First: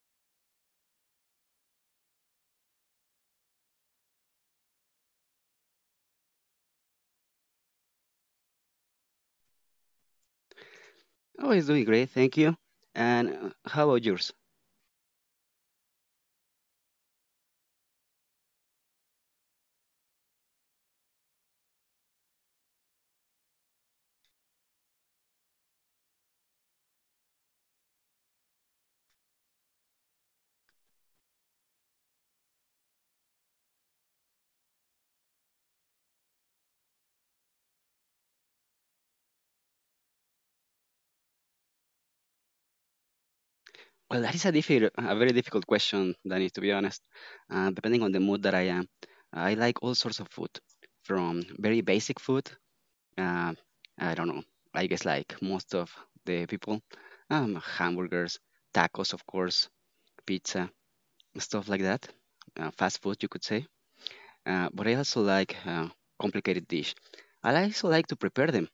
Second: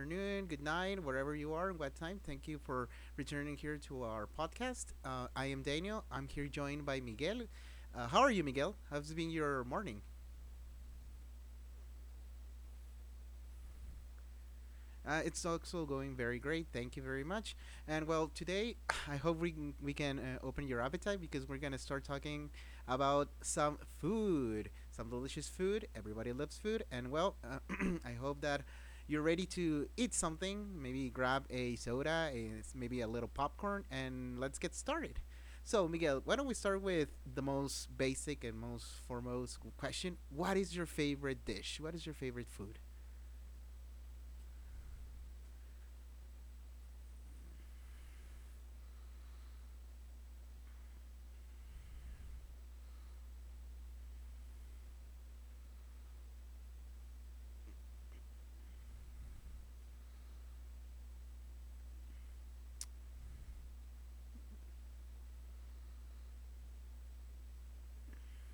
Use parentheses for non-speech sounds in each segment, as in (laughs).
afternoon, good night, wherever you are, what time. Thank you for returning here to our podcast. I am Daniel. I'm here joined by Miguel. How are you, Miguel? How's been your morning? Oh, it's doing great, thank you. And how about yours? It's also going very great. Thank you very much. And well, today (sighs) I hope we can open your appetite because we're gonna start talking about some food, some delicious food. Everybody loves food, and well, (clears throat) I hope that you're ready to eat something. Maybe grab a soda, a, maybe a little popcorn, and let's get started. So, Miguel, why don't we start with the most basic and most foremost question? What is your favorite dish? What is your favorite food? Well, that is a very difficult question, Danny, to be honest. Depending on the mood that I am, I like all sorts of food, from very basic food. Uh, I don't know. I guess like most of the people, hamburgers, tacos, of course, pizza, stuff like that. Fast food, you could say. But I also like complicated dish. I also like to prepare them.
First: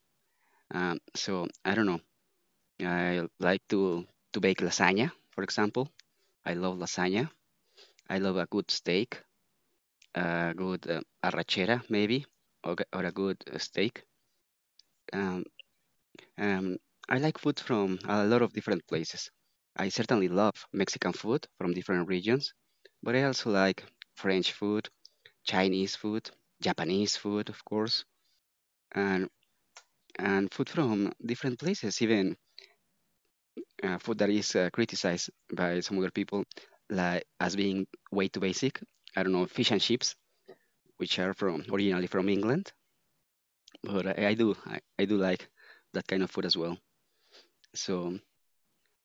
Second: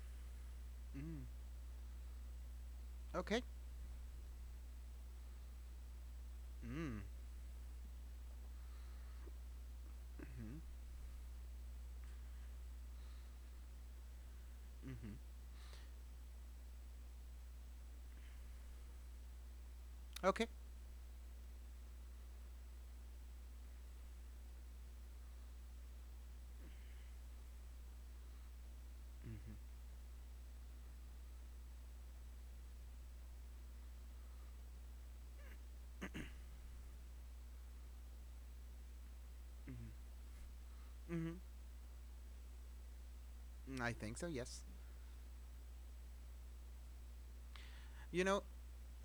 Um, Mm. so I don't know. I Okay. like to bake lasagna, for example. I love Mm. lasagna. I love a good steak, a Mm-hmm. good arrachera maybe, or, or a good steak. Mm-hmm. Um, um, I like food from a lot of different places. I certainly Okay. love Mexican food from different regions, but I also like French food, Chinese food, Japanese food, of course, and Mm-hmm. and food from different places, even food that is criticized by some other people like as being way too basic. I don't know, fish and chips, which Mm-hmm. are from originally from England, Mm, I but think I, so. I do Yes. I, I do like that kind of food as well. So You know,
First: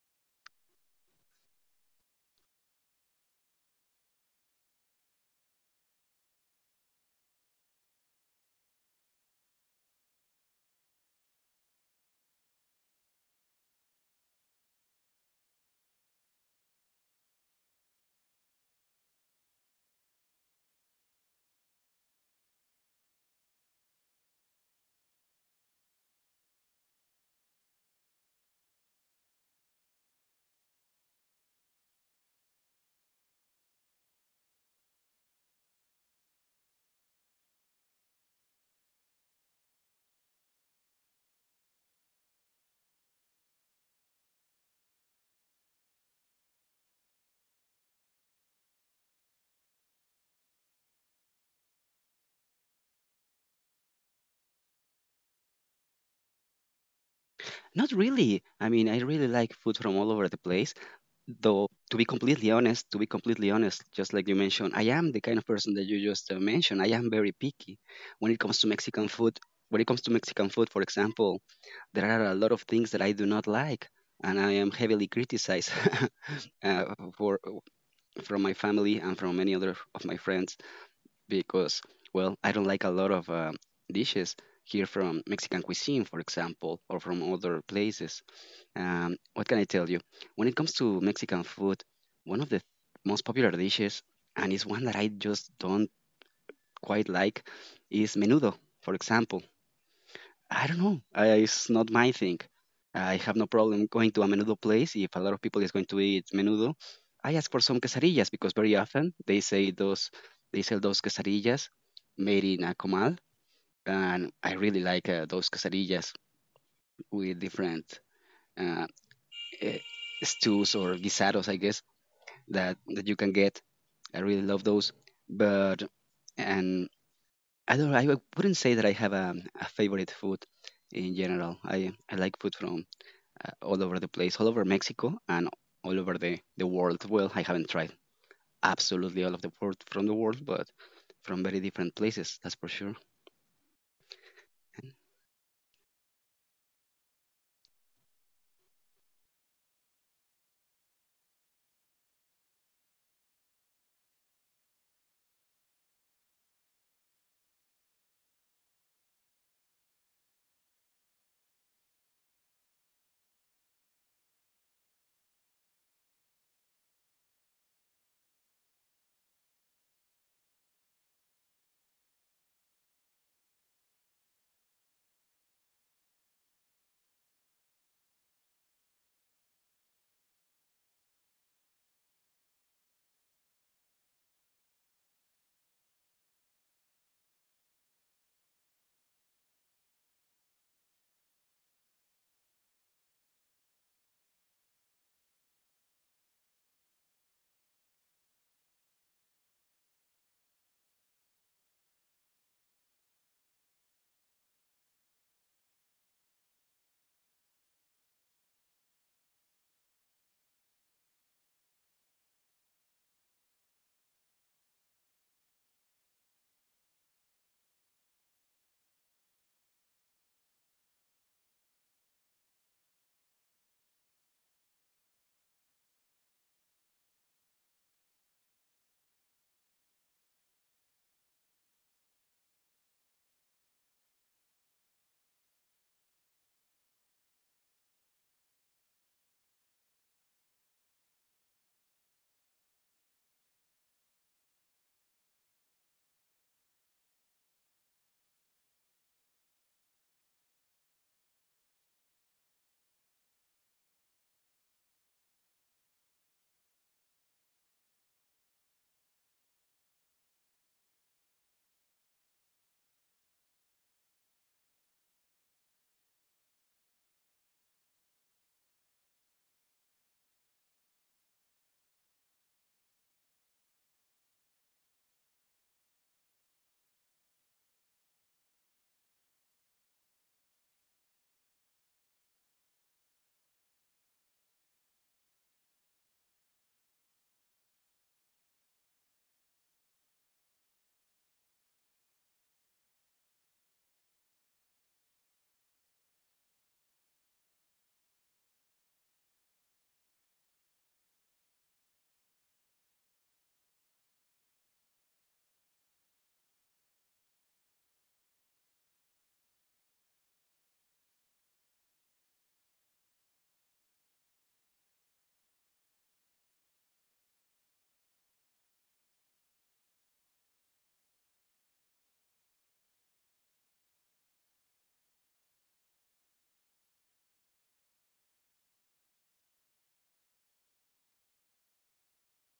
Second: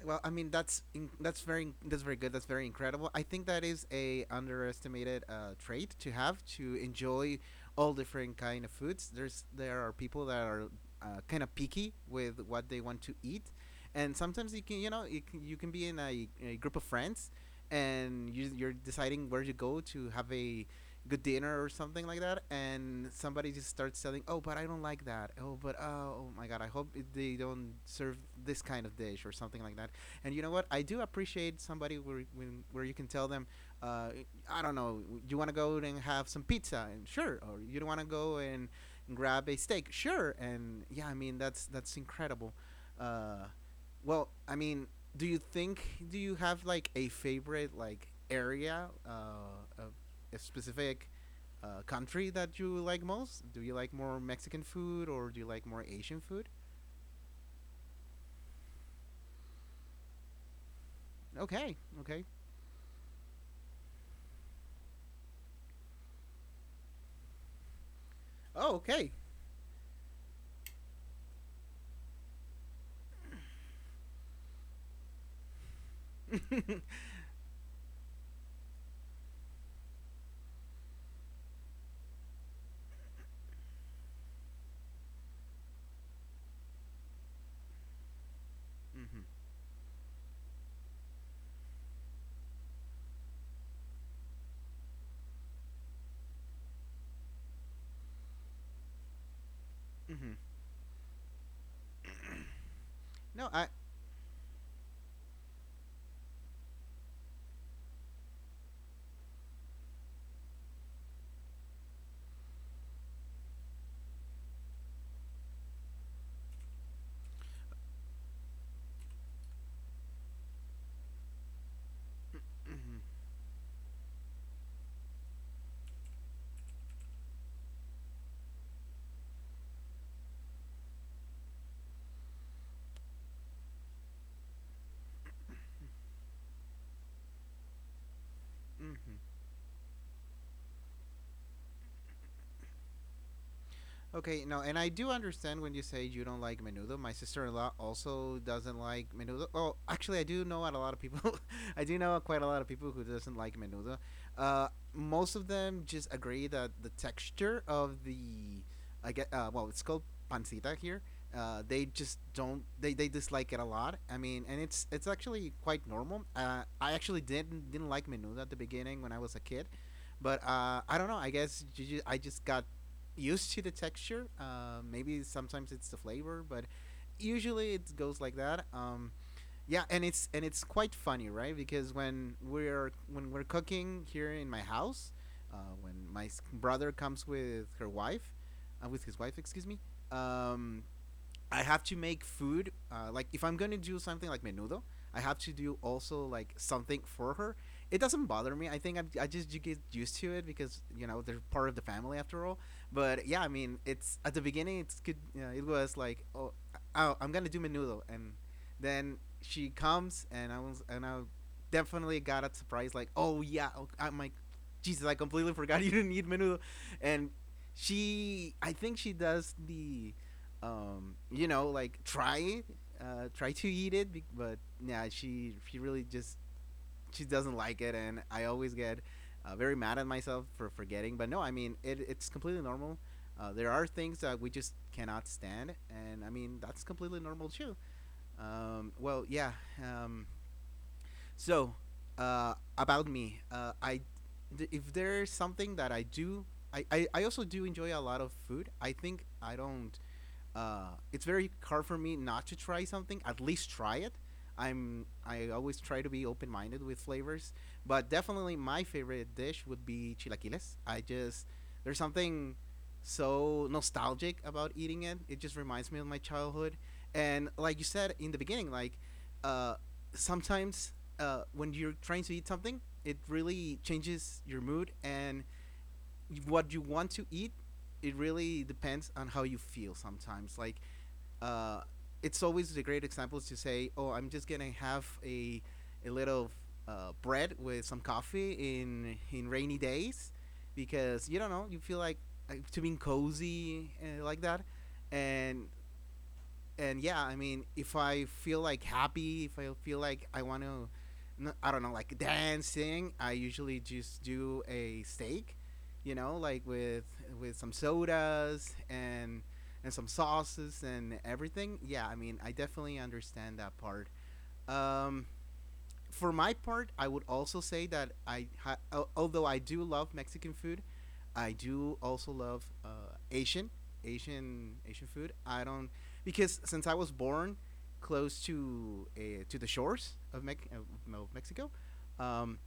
Well, I mean that's very good. That's very incredible. I think that is a underestimated trait to have, to enjoy all different kind of foods. There are people that are kind of picky with what they want to eat, and sometimes you can you know you can be in a group of friends, and you're deciding where to go to have a good dinner or something like that, and somebody just starts telling, "Oh, but I don't like that. Oh, oh my god, I hope they don't serve this kind of dish or something like that." And you know what? I do appreciate somebody where you can tell them, uh, I don't know, you want to go and have some pizza, and sure, or you don't want to go and grab a steak, sure, and yeah, I mean that's incredible. Uh, well, I mean, do you think do you have like a favorite like area of a specific country that you like most? Do you like more Mexican food or do you like more Asian food? not really. I mean, I really like food from all over the place. Though Okay, to be okay. completely honest, to be completely honest, just like you mentioned, I am the kind of person that you just mentioned. I am very picky when it comes to Oh, Mexican okay. food. When it comes to Mexican food, for example, there are a lot of things that I do not like, and I am heavily criticized (laughs) for from my family and from many other of my friends because, well, I don't like a lot of dishes here from Mexican cuisine, for example, or from other places. Mm-hmm. What can I tell you? When it comes to Mexican food, one of the most popular dishes, and it's one that I just don't quite like, is menudo, for example. Mm-hmm. I don't know. It's not my thing. I have no No, I. problem going to a menudo place if a lot of people is going to eat menudo. I ask for some quesadillas because very often they say those they sell those quesadillas made in a comal, and I really like those quesadillas with different uh, eh, stews or guisados, I guess that you can get. I really love those, but and I don't. I wouldn't say that I have a favorite food in general. I like food from all over the place, all over Mexico and all over the world. Well, I haven't tried Mhm. absolutely all of the food from the world, but from very different places, that's for sure. Okay, no, and I do understand when you say you don't like menudo. My sister-in-law also doesn't like menudo. Oh, actually, I do know a lot of people. (laughs) I do know quite a lot of people who doesn't like menudo. Uh, Most of them just agree that the texture of the, I get, well, it's called pancita here. They just don't. They dislike it a lot. I mean, and it's actually quite normal. I actually didn't like menudo at the beginning when I was a kid, but I don't know. I just got used to the texture. Maybe sometimes it's the flavor, but usually it goes like that. Yeah, and it's quite funny, right? Because when we're cooking here in my house, brother comes with her wife, with his wife, excuse me, um, I have to make food. Like if I'm gonna do something like menudo, I have to do also like something for her. It doesn't bother me. I just, you get used to it because you know they're part of the family after all. But yeah, I mean, it's at the beginning. It's good. You know, it was like oh, oh, I'm gonna do menudo, and then she comes and I definitely got a surprise. Like oh yeah, oh, I'm like Jesus, I completely forgot (laughs) you didn't eat menudo, and she I think she does the like try it, try to eat it, but yeah, she really just, she doesn't like it, and I always get very mad at myself for forgetting. But no, I mean it's completely normal. There are things that we just cannot stand, and I mean that's completely normal too. Well, yeah. Um, so about me, if there's something that I do, I also do enjoy a lot of food. I think I don't, it's very hard for me not to try something. At least try it. I always try to be open minded with flavors, but definitely my favorite dish would be chilaquiles. I just, there's something so nostalgic about eating it. It just reminds me of my childhood. And like you said in the beginning, like uh, sometimes when you're trying to eat something, it really changes your mood and what you want to eat. It really depends on how you feel sometimes. Like uh, it's always a great example to say, "Oh, I'm just gonna have a little bread with some coffee in rainy days," because you don't know, you feel like to being cozy like that, and and yeah, I mean, if I feel like happy, if I feel like I want to, I don't know, like dancing, I usually just do a steak, you know, like with some sodas and some sauces and everything. Yeah, I mean, I definitely understand that part. Um, for my part, I would also say that although I do love Mexican food, I do also love Asian food. I don't, because since I was born close to the shores of, of Mexico, um,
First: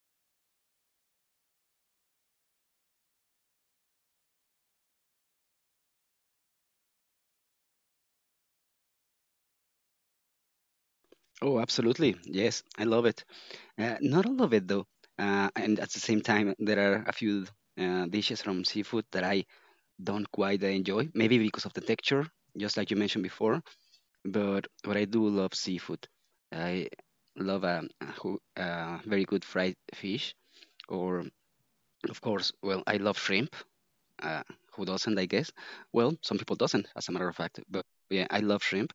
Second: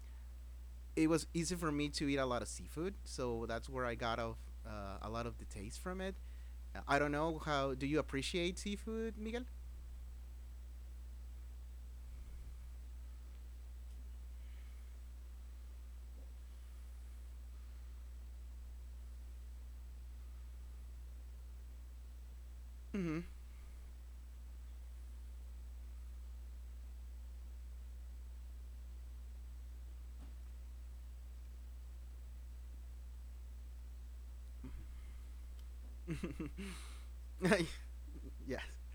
it was easy for me to eat a lot of seafood. So that's where I got of a lot of the taste from it. I don't know how. Do you appreciate seafood, Miguel? Oh, absolutely. Yes, I love it. Not all of it, though. And at the same time, there are a few dishes from seafood that I don't quite enjoy, maybe because of the texture, just like you Mm-hmm. mentioned before. But what I do love seafood. I love a very good fried fish, or, of course, well, I love shrimp. uh, who doesn't, I guess. Well, some people doesn't, as a matter of fact. But yeah, I (laughs) Yes. love shrimp,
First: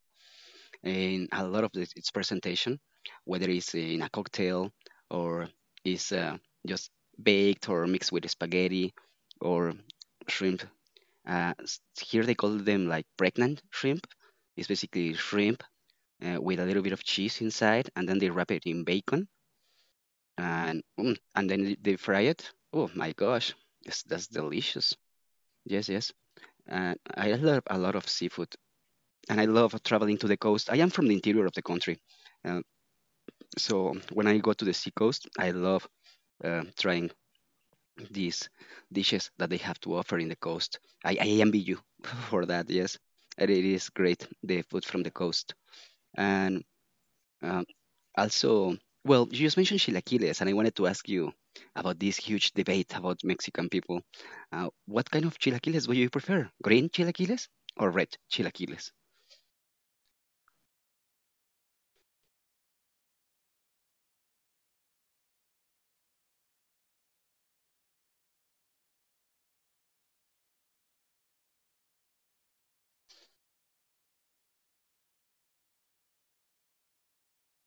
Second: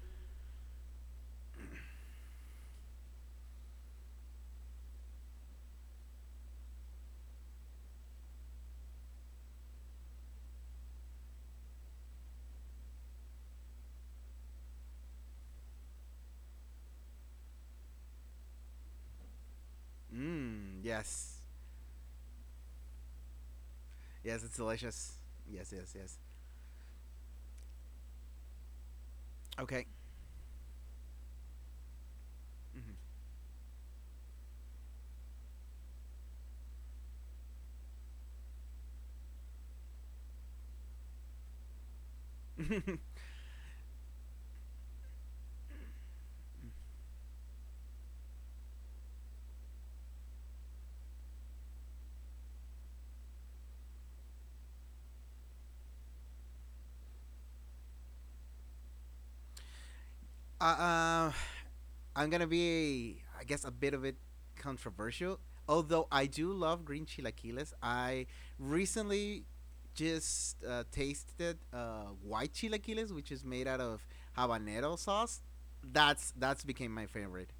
and a lot of this, its presentation, whether it's in a cocktail or is just baked or mixed with spaghetti or shrimp. Here they call them like pregnant shrimp. It's basically shrimp with a little bit of cheese inside, and then they wrap it in bacon, Mm, and yes. and then they fry it. Oh my gosh, yes, that's Yes, it's delicious. delicious. Yes, Yes, yes, yes. yes. And I love a lot of seafood. And I love Okay. traveling to the coast. I am from the interior of the country, uh, so when I go to the sea coast, I love trying these dishes that they have to offer in the coast. I envy you (laughs) for that. Yes, Mhm. and it is great the food from the coast, and um, also, well, you just mentioned chilaquiles, and I wanted to ask you about this huge debate about Mexican people. What kind of chilaquiles do you prefer? Green chilaquiles or red chilaquiles? (laughs) uh, uh, I'm gonna be, I guess, a bit of it controversial. Although I do love green chilaquiles, I recently just tasted white chilaquiles, which is made out of habanero sauce. That's became my favorite.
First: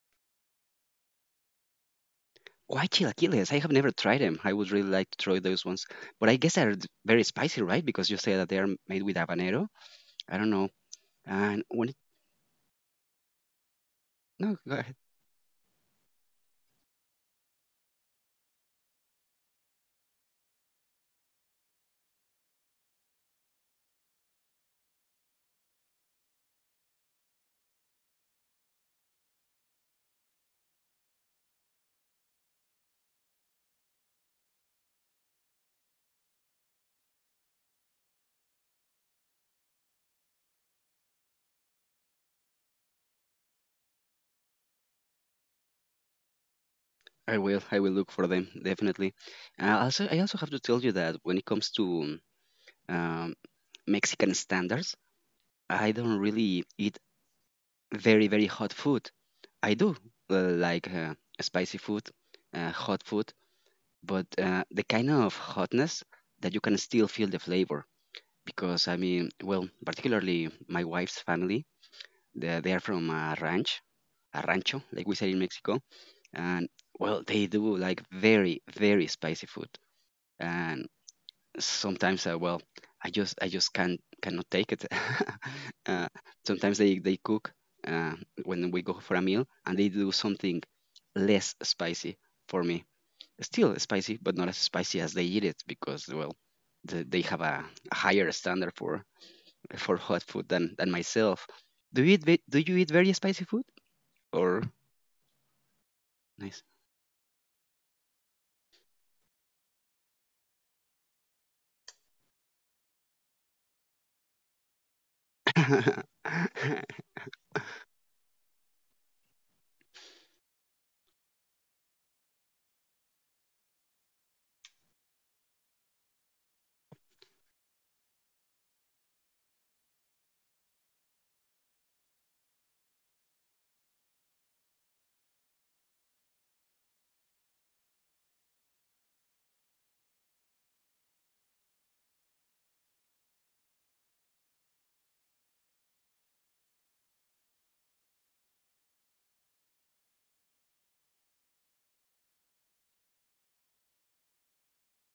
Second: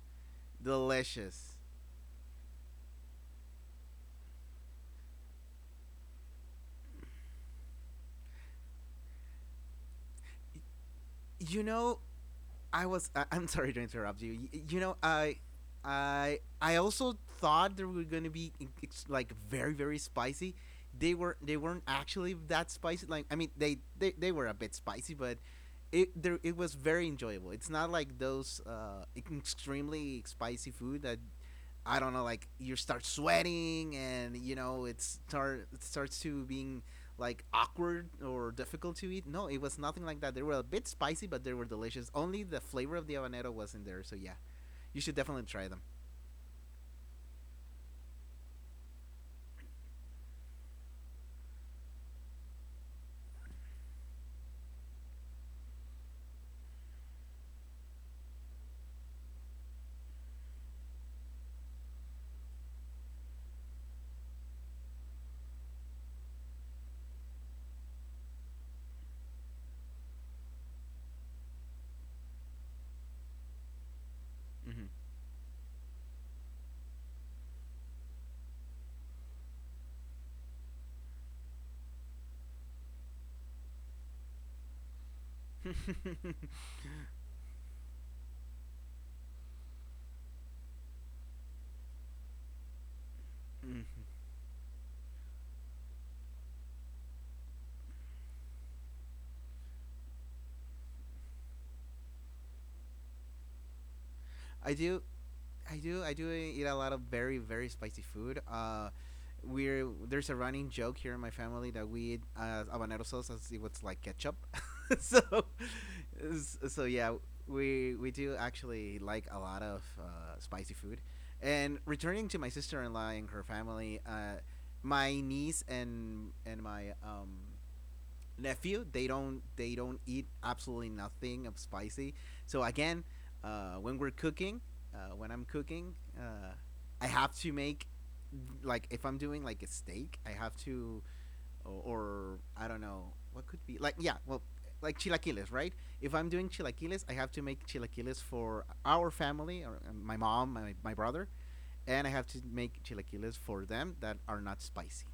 Delicious. Why chilaquiles? I have never tried them. I would really like to try those ones. But I guess they're very spicy, right? Because you say that they are made with habanero. I don't know. And You when it, know, I was. I'm sorry to interrupt you. no, go You ahead. know, I also thought they were gonna be like very, very spicy. They were. They weren't actually that spicy. Like, I mean, they were a bit spicy, but it was very enjoyable. It's not like those extremely spicy food that, I don't know, like you start sweating and you know it starts to being like awkward or difficult to eat. No, it was nothing like that. They were a bit spicy, but they were delicious. Only the flavor of the habanero was not there. So yeah, you should definitely try them. I will. I will look for them definitely. Also, I also have to tell you that when it comes to um, Mexican standards, I don't really eat very very hot food. I do like spicy food, hot food, but the kind of hotness that you can still feel the flavor. Because I mean, well, particularly my wife's family, they are from a ranch, a rancho, like we say in Mexico, and well, they do like very, very spicy food, and sometimes, well, I just can't, cannot take it. (laughs) uh, Hmm. Sometimes they cook uh, when we go for a meal, and they do something less spicy for me. Still (laughs) spicy, but not as spicy as they eat it because, well, they have a higher standard for (laughs) hot food than myself. Do you eat do you eat very spicy food or I do I do. I do nice? eat a lot of very, very spicy food. We're there's a running joke here in my family that we eat habanero sauce as if it's like ketchup. (laughs) so, so (laughs) yeah, we do actually like a lot of spicy food. And returning to my sister-in-law and her family, my niece and my nephew, they don't eat absolutely nothing of spicy, so again uh, when we're cooking when I'm cooking, I have to make, like if I'm doing like a steak, I have to, or I don't know what could be like, yeah, well, like chilaquiles, right? If I'm doing chilaquiles I have to make chilaquiles for our family or my mom, my brother, and I have to make chilaquiles for them that are not spicy.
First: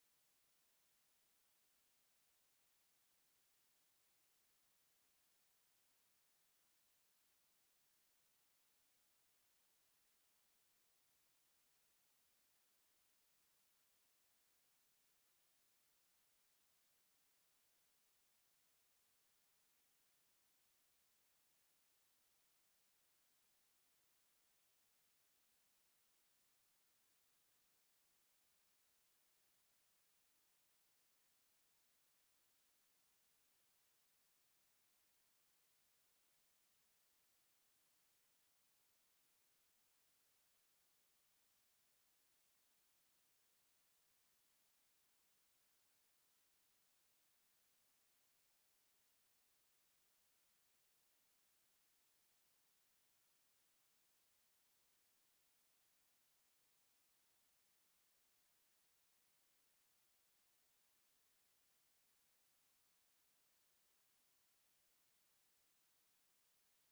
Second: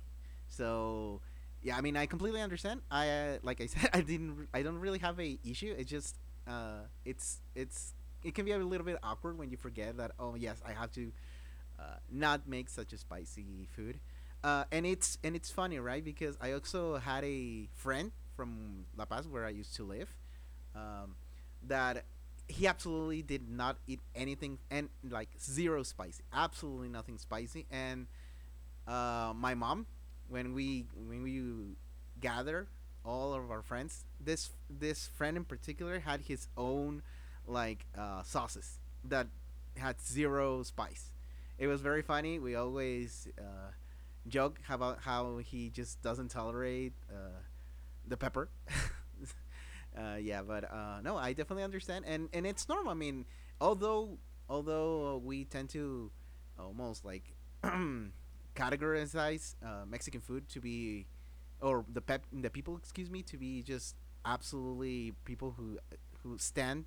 So, yeah, I mean, I completely understand. I like I said, (laughs) I don't really have a issue. It's just, it's, it can be a little bit awkward when you forget that. Oh yes, I have to uh, not make such a spicy food. And it's funny, right? Because I also had a friend from La Paz where I used to live, um, that he absolutely did not eat anything and like zero spicy, absolutely nothing spicy. And my mom, when we gather all of our friends, this friend in particular had his own like sauces that had zero spice. It was very funny. We always joke about how he just doesn't tolerate the pepper. (laughs) Uh, yeah, but no, I definitely understand, and it's normal. I mean, although although we tend to almost like (clears throat) categorize Mexican food to be, or the people, excuse me, to be just absolutely people who stand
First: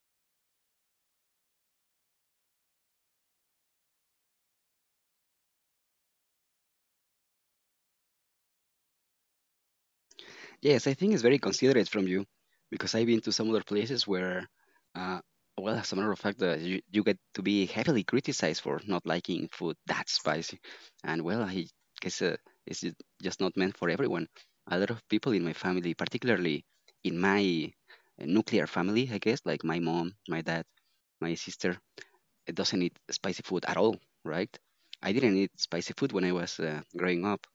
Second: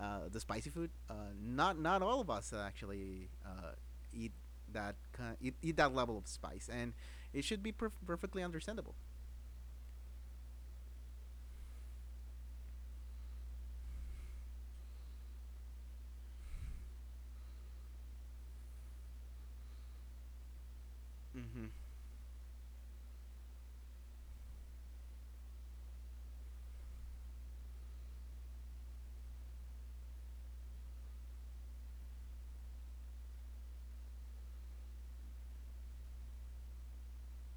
the spicy food. Not not all of us actually eat eat that level of spice, and it should be perfectly understandable. Yes, I think it's very considerate from you because I've been to some other places where, uh, well, as a matter of fact, you get to be heavily criticized for not liking food that spicy. And well, I Mm-hmm. guess it's ju- just not meant for everyone. A lot of people in my family, particularly in my nuclear family, I guess, like my mom, my dad, my sister, it doesn't eat spicy food at all, right? I didn't eat spicy food when I was growing up.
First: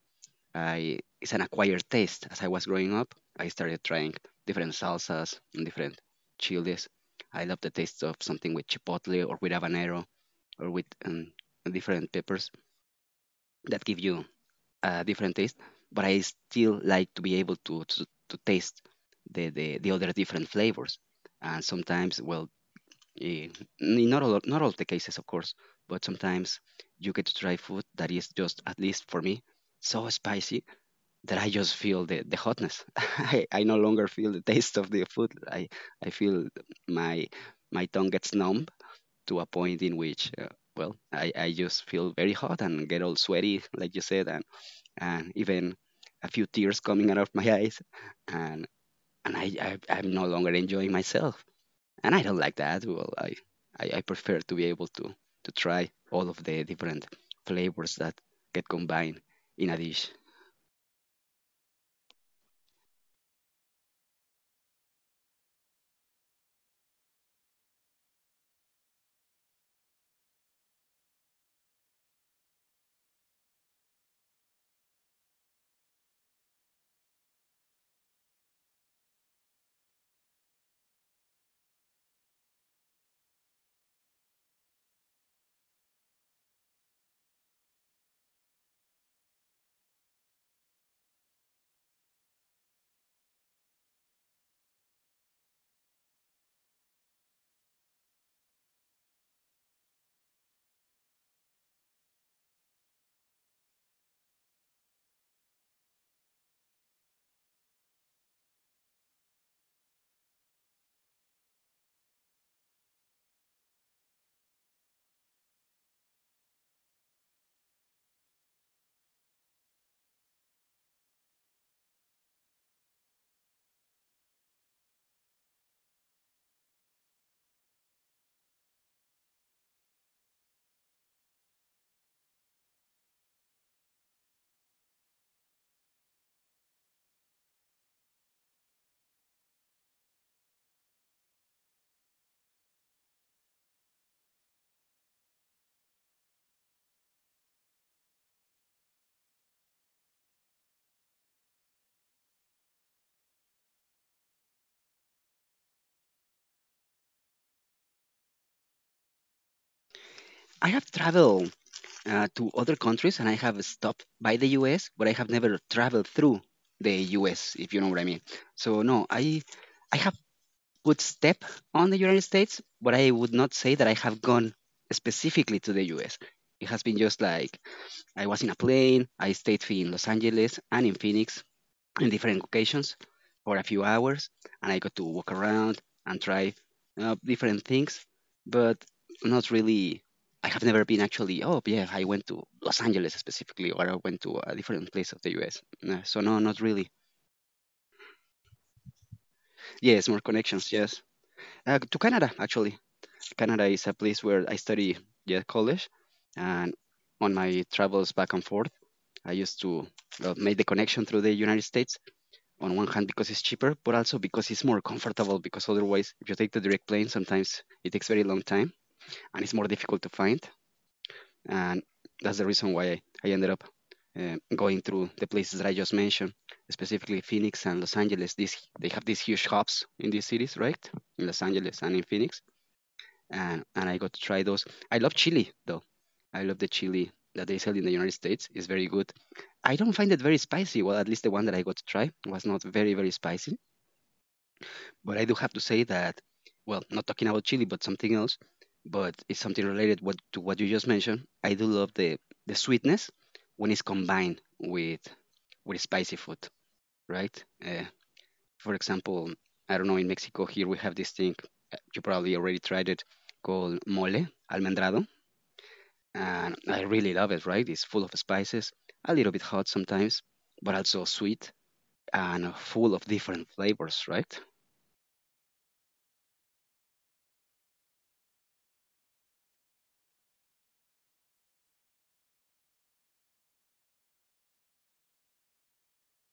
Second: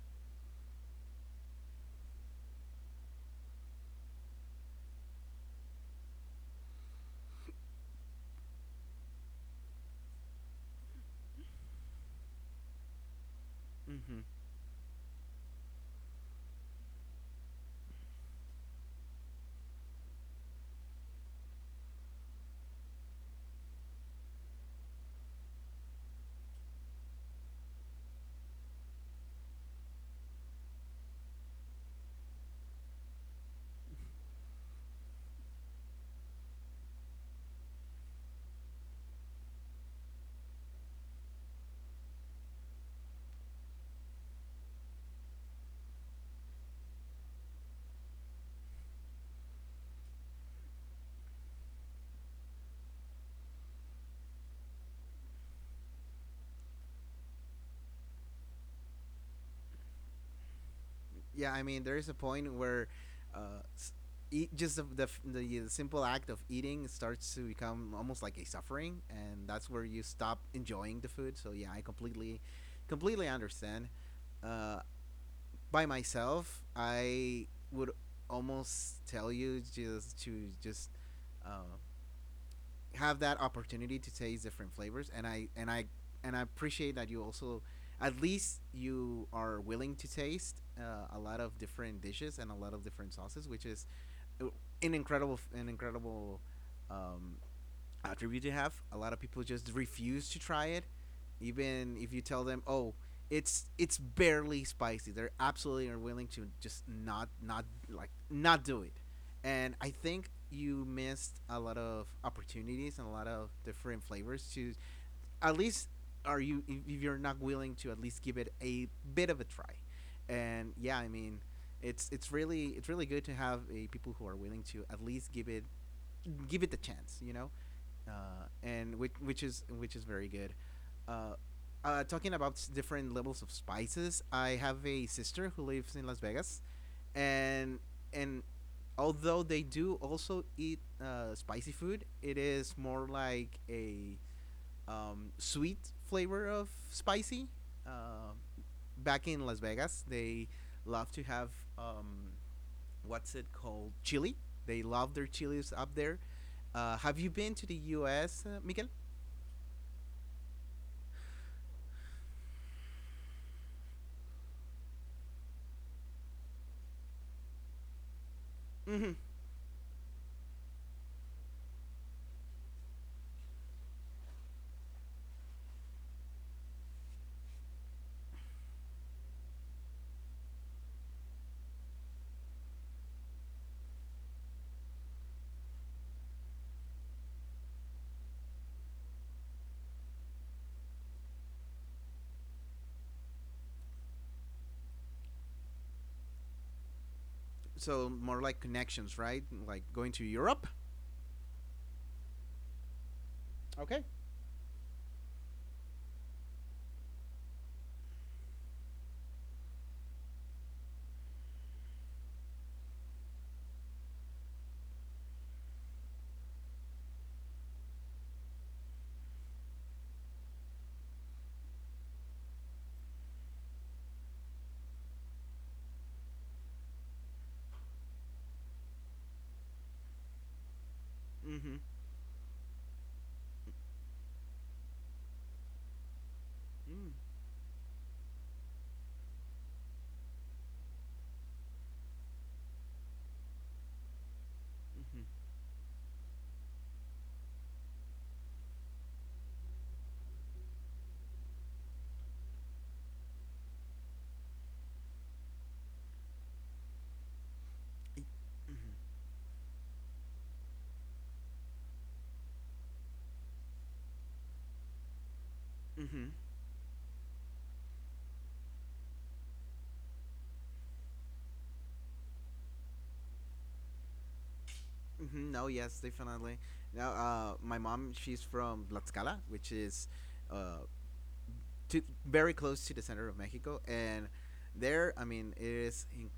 I it's an acquired taste. As I was growing up, I started trying different salsas and different chilies. I love the taste of something with chipotle or with habanero or with different peppers that give Mm-hmm. you a different taste. But I still like to be able to taste the other different flavors. And sometimes, well, Eh, not all the cases, of course, but sometimes you get to try food that is just, at least for me, so spicy that I just feel the hotness. (laughs) I no longer feel the taste of the food. I feel my my tongue gets numb to a point in which, well, I just feel very hot and get all sweaty, like you said, and even a few tears coming out of my (laughs) eyes, and and I I'm no longer enjoying myself and I don't like that. I prefer to be able to try all of the different flavors that get combined in a dish. Yeah, I mean, there is a point where uh, s- eat, just the simple act of eating starts to become almost like a suffering, and that's where you stop enjoying the food. So yeah, I completely understand. Uh, by myself, I would almost tell you just to just uh, have that opportunity to taste different flavors, and I appreciate that you also at least you are willing to taste a lot of different dishes and a lot of different sauces, which is uh, an incredible um, attribute to have. A lot of people just refuse to try it, even if you tell them, "Oh, it's barely spicy." They're absolutely unwilling to just not like not do it. And I think you missed a lot of opportunities and a lot of different flavors to at least are you if you're not willing to at least give it a bit of a try. And yeah, I mean, it's really it's really good to have a, people who are willing to at least give it the chance, and which is which is very good. Uh, Talking about s- different levels of spices, I have a sister who lives in Las Vegas, and and although they do also eat spicy food, it is more like a sweet flavor of spicy. Uh, Back in Las Vegas, they love to have um, what's it called, chili. They love their chilies up there. Have you been to the U.S., Miguel? I have traveled to other countries and I have stopped by the US, but I have never traveled through the US, if you know what I mean. So Mm-hmm. no, I have put step on the United States, but I would not say that I have gone specifically to the US. It has been just like I was in a plane, I stayed in Los Angeles and in Phoenix, in different occasions for a few hours, and I got to walk around and try different things, but not really. I have never been actually. Oh yeah, I went to Los Angeles specifically, or I went to a different place of the U.S. No, so no, not really. So more like connections, right? Like going Yes, to more Europe. connections. Yes, to Canada actually. Canada is a Okay. place where I study yeah college, and on my travels back and forth, I used to make the connection through the United States on one hand because it's cheaper, but also because it's more comfortable. Because otherwise, if you take the direct plane, sometimes it takes very long time and it's more difficult to find. And that's the reason why I ended up going through the places that I just mentioned, specifically Phoenix and Los Angeles. These they have these huge hubs in these cities, right? In Los Mm-hmm. Angeles and in Phoenix, and I got to try those. I love chili though. I love the Mm-hmm. chili that they sell in the United States. It's very good. I don't find it very spicy. Well, at least the one that I got to try was not very very spicy. But I do have to say that, well, not talking about chili, but something else, but it's something related what, to what you just mentioned. I do love the sweetness when it's combined with spicy food, right? For example, I don't know, in Mexico here we have this thing, you probably already tried it, called mole almendrado. Mm-hmm. And I really love it, right? It's full of spices, a little bit hot sometimes, but also sweet and full of different flavors, right? Mm-hmm. No, yes, definitely. Now, my mom, she's from Tlaxcala, which is uh, to very close to the center of Mexico, and there, I mean,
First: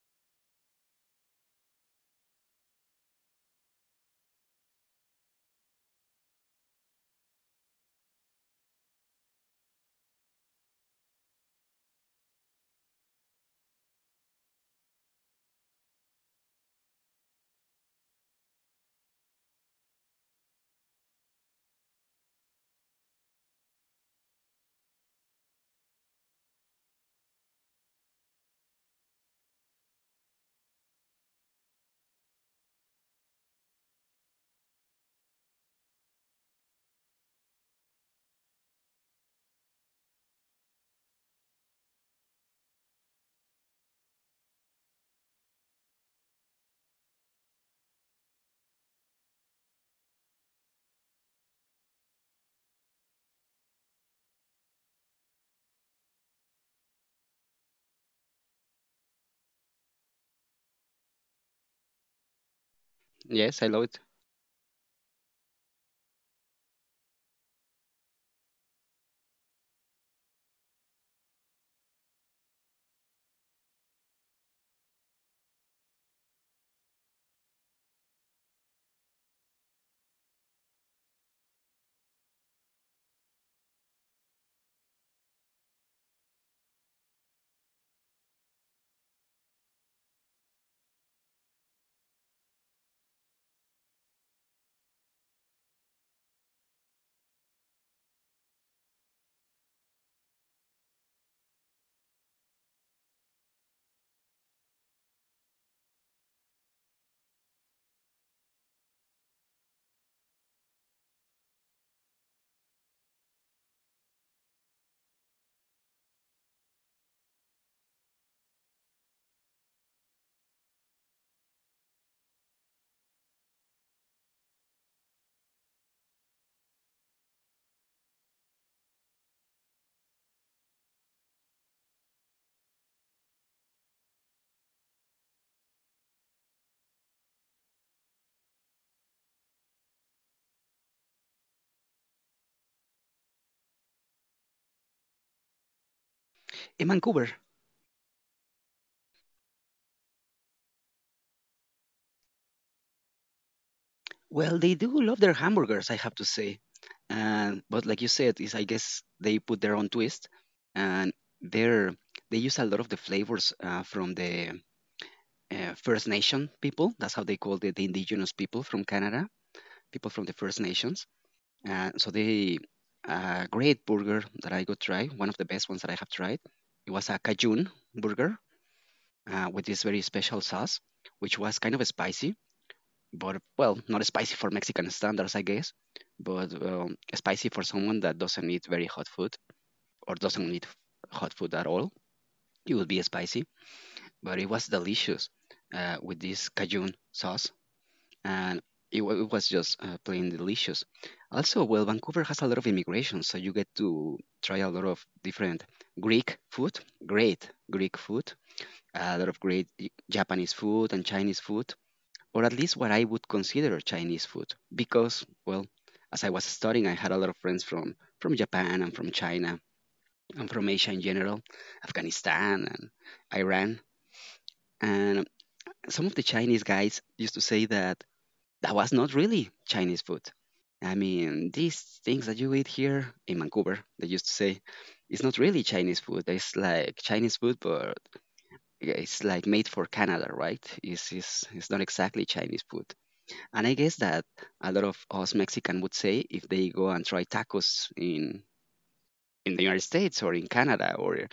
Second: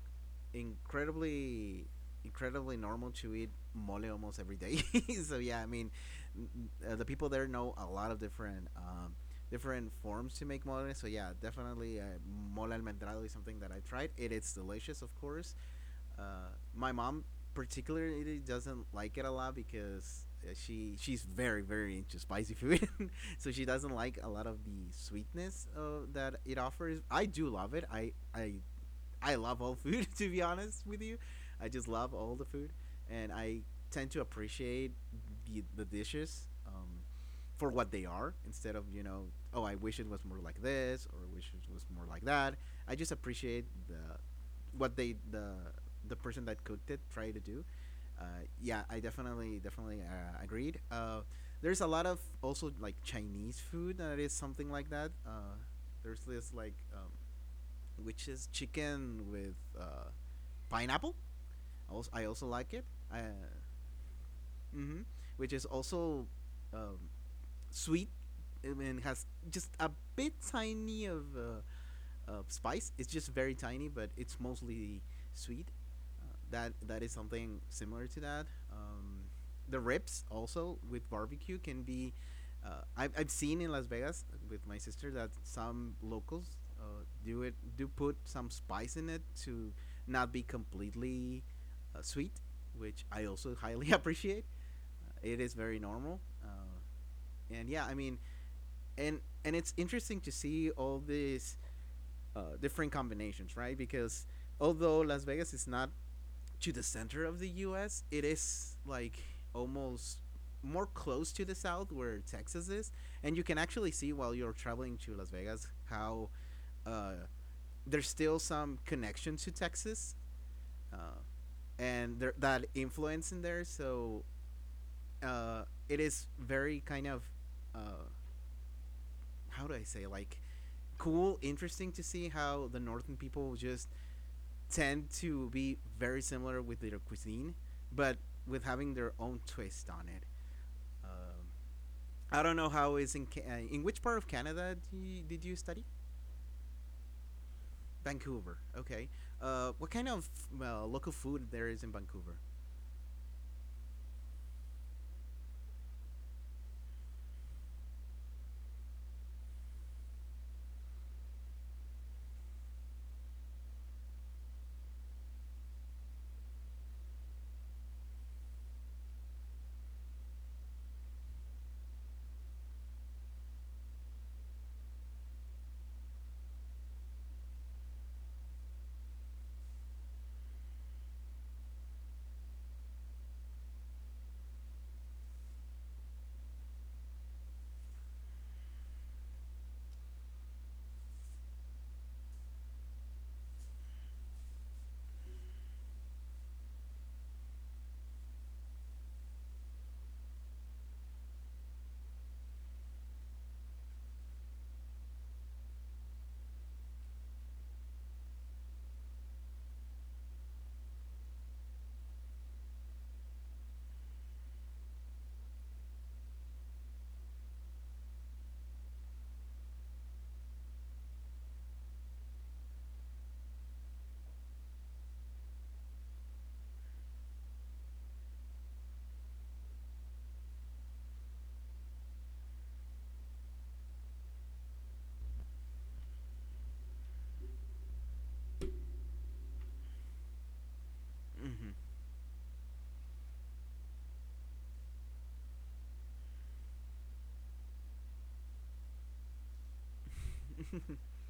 incredibly, incredibly normal to eat mole almost every day. (laughs) So yeah, I mean, the people there know a lot of different, different forms to make mole. So yeah, definitely, mole almendrado is something that I tried. It is delicious, of course. My mom particularly doesn't like it a lot because she's very into spicy food, (laughs) so she doesn't like a lot of the sweetness that it offers. I do love it. I I love all food (laughs) to be honest with you. I just love all the food, and I tend to appreciate the dishes. For what they are, instead of, you know, oh, I wish it was more like this, or I wish it was more like that. I just appreciate the what they the person that cooked it tried to do. Yeah, I definitely agreed. There's a lot of also like Chinese food that is something like that. There's this like, which is chicken with, pineapple. Also, I also like it. Uh, Yes, I love it. hmm. Which is also, um, sweet, and has just a bit tiny of, of spice. It's just very tiny, but it's mostly sweet. That that is something similar to that. Um, the ribs also with barbecue can be. I've seen in Las Vegas with my sister that some locals, do it, do put some spice in it to not be completely, sweet, which I also highly (laughs) appreciate. It is very normal. And yeah, I mean, and it's interesting to see all these different combinations, right? Because although Las Vegas is not to the center of the U.S., it is like almost more close to the south where Texas is, and you can actually see while you're traveling to Las Vegas how, uh, there's still some connection to Texas, uh, and there, that influence in there. So, uh, it is very kind of, uh, how do I say, like cool, interesting to see how the northern people just tend to be very similar with their cuisine, but with having their own twist on it. Um, I don't know how is in in which part of Canada do you, did you study? In Vancouver, Vancouver. Okay. What kind of local food there is in Vancouver? well, they do love their hamburgers, I have to say. And but like you said, is I guess they put their own twist, and they're they use a lot of the flavors from the First Nation people. That's how they call the indigenous people from Canada, people from the First Nations. And so they a great burger that I go try, one of the best ones that I have tried. It was a Cajun burger with this very special sauce, which was kind of spicy but well, not spicy for Mexican standards, I guess, but spicy for someone that doesn't eat very hot food or doesn't eat hot food at all. It would be spicy, but it was delicious with this cajun sauce, and it was just plain delicious. Also, well, Vancouver has a lot of immigration, so you get to try a lot of different Greek food, great Greek food, a lot of great Japanese food and Chinese food, or at least what I would consider Chinese food. Because, well, as I was studying, I had a lot of from Japan and from China and from Asia in general, Afghanistan and Iran. And some of the Chinese guys used to say that that was not really Chinese food. I mean, these things that you eat here in Vancouver, they used to say, it's not really Chinese food. It's like Chinese food, but yeah, it's like made for Canada, right? It's Mm-hmm. not exactly Chinese food. And I guess that a lot of us Mexican would say if they go and try tacos in the United States or in Canada or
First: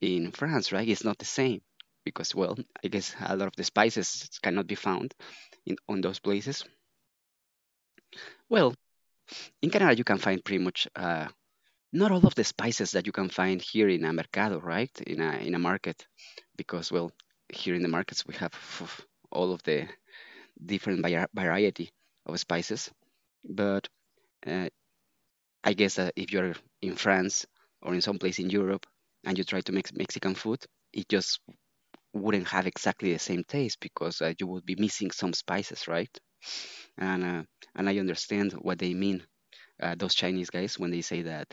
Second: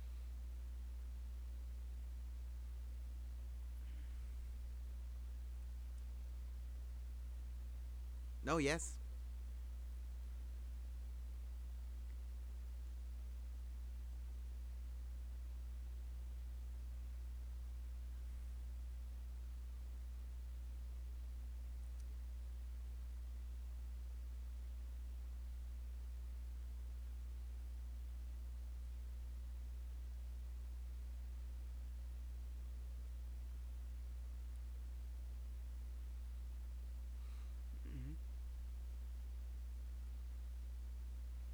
in France, right? It's not the same because, well, I guess a lot of the spices cannot be found in on those places. (laughs) No. Well, Yes. in Canada you can find pretty much not all of the spices that you can find here in a mercado, right? In a market, because well, here in the markets we have all of the different variety of spices, but uh, I guess that if you're in France or in some place in Europe and you try to make Mexican food, it just wouldn't have exactly the same taste because you would be missing some spices, right? And uh, and I Mhm. understand what they mean, those Chinese guys, when they say that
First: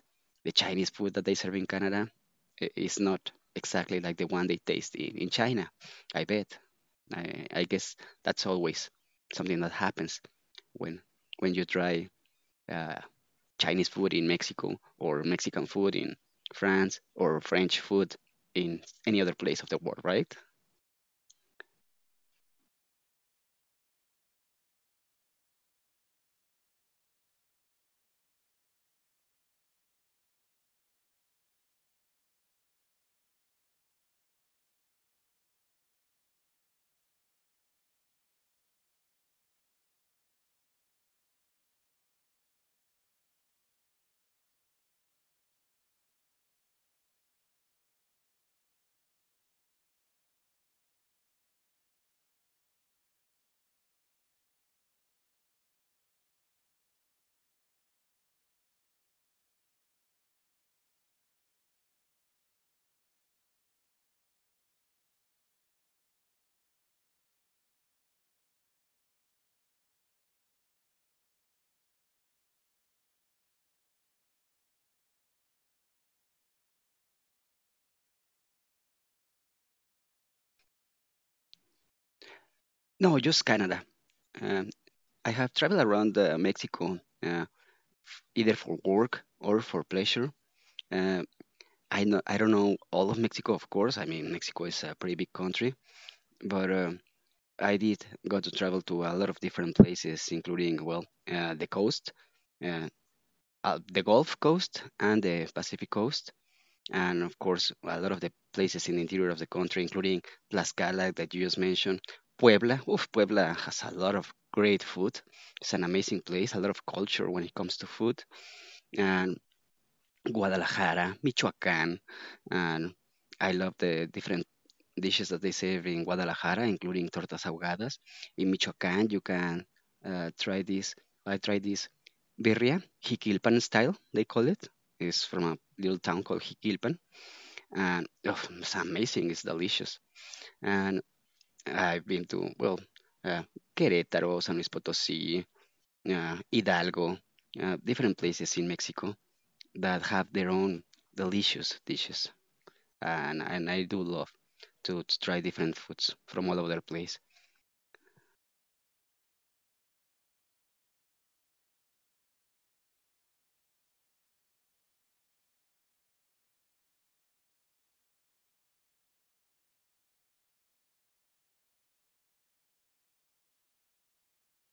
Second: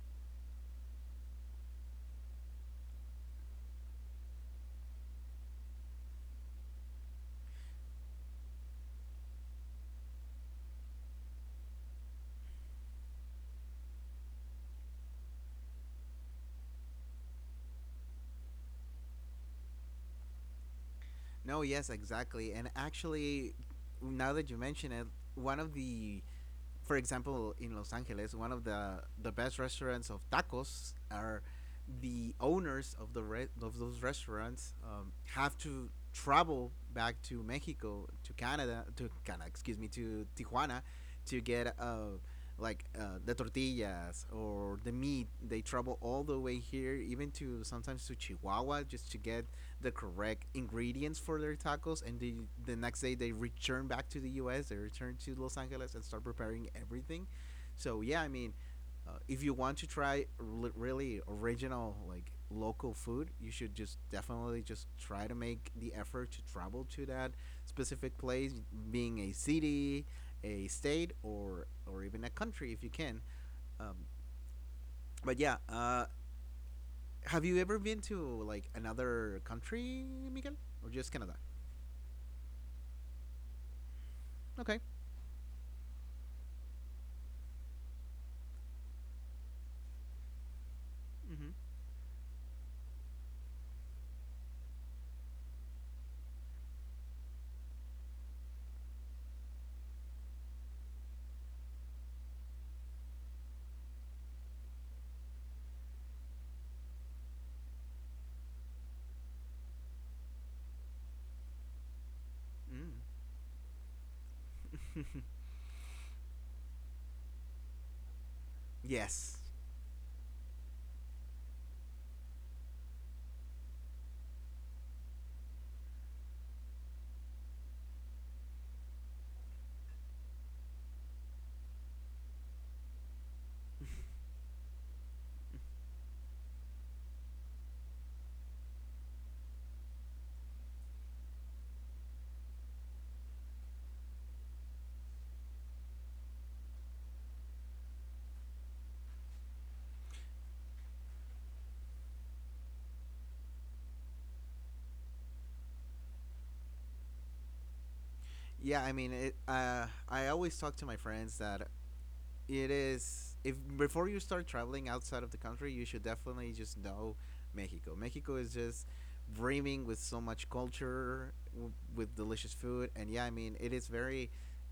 the Chinese food that they serve in Canada is not exactly like the one they taste in China. I bet. I guess that's always something that happens when when you try uh, Chinese food in Mexico, or Mexican food in France, or French food in any other place of the world, right? No, yes, exactly. And actually, now that you mention it, one of the, for example, in Los Angeles, one of the best restaurants of tacos are the owners of of those restaurants, have to travel back to Mexico, to Canada, excuse me, to Tijuana to get, the tortillas or the meat. They travel all the way here, even to sometimes to Chihuahua, just to get the correct ingredients for their tacos. And the next day they return back to the U.S. They return to Los Angeles and start preparing everything. So yeah, I mean, if you want to try r- really original like local food, you should just definitely just try to make the effort to travel to that specific place, being a city, a state, or even a country if you can. Um, but yeah, have you ever been to like another country, Miguel, or just Canada? No, just Canada. Um, Okay. I have traveled around Mexico uh, either for work or for pleasure. Uh, Mm-hmm. I know I don't know all of Mexico, of course. I mean, Mexico is a pretty big country, but I did got to travel to a lot of different places, including well, the coast, uh, the Gulf Coast, and the Pacific Coast, and of course a lot of the places in the interior of the country, including Tlaxcala that you just mentioned, Puebla. Oof, Puebla has a lot of great Mm. (laughs) food. It's an amazing place, a lot of culture when it comes to food, Yes. and Guadalajara, Michoacán, and I love the different dishes that they serve in Guadalajara, including tortas ahogadas. In Michoacán, you can try this. I tried this birria, Jiquilpan style, they call it. It's from a little town called Jiquilpan and oh, it's amazing. It's delicious. And I've been to well, uh, Querétaro, San Luis Potosí, Hidalgo, different places in Mexico that have their own delicious dishes, and I do love to try different foods from all over the place. Yeah, I mean, it, I always talk to my friends that it is if before you start traveling outside of the country, you should definitely just know Mexico. Mexico is just brimming with so much culture, with delicious food, and yeah, I mean, it is very.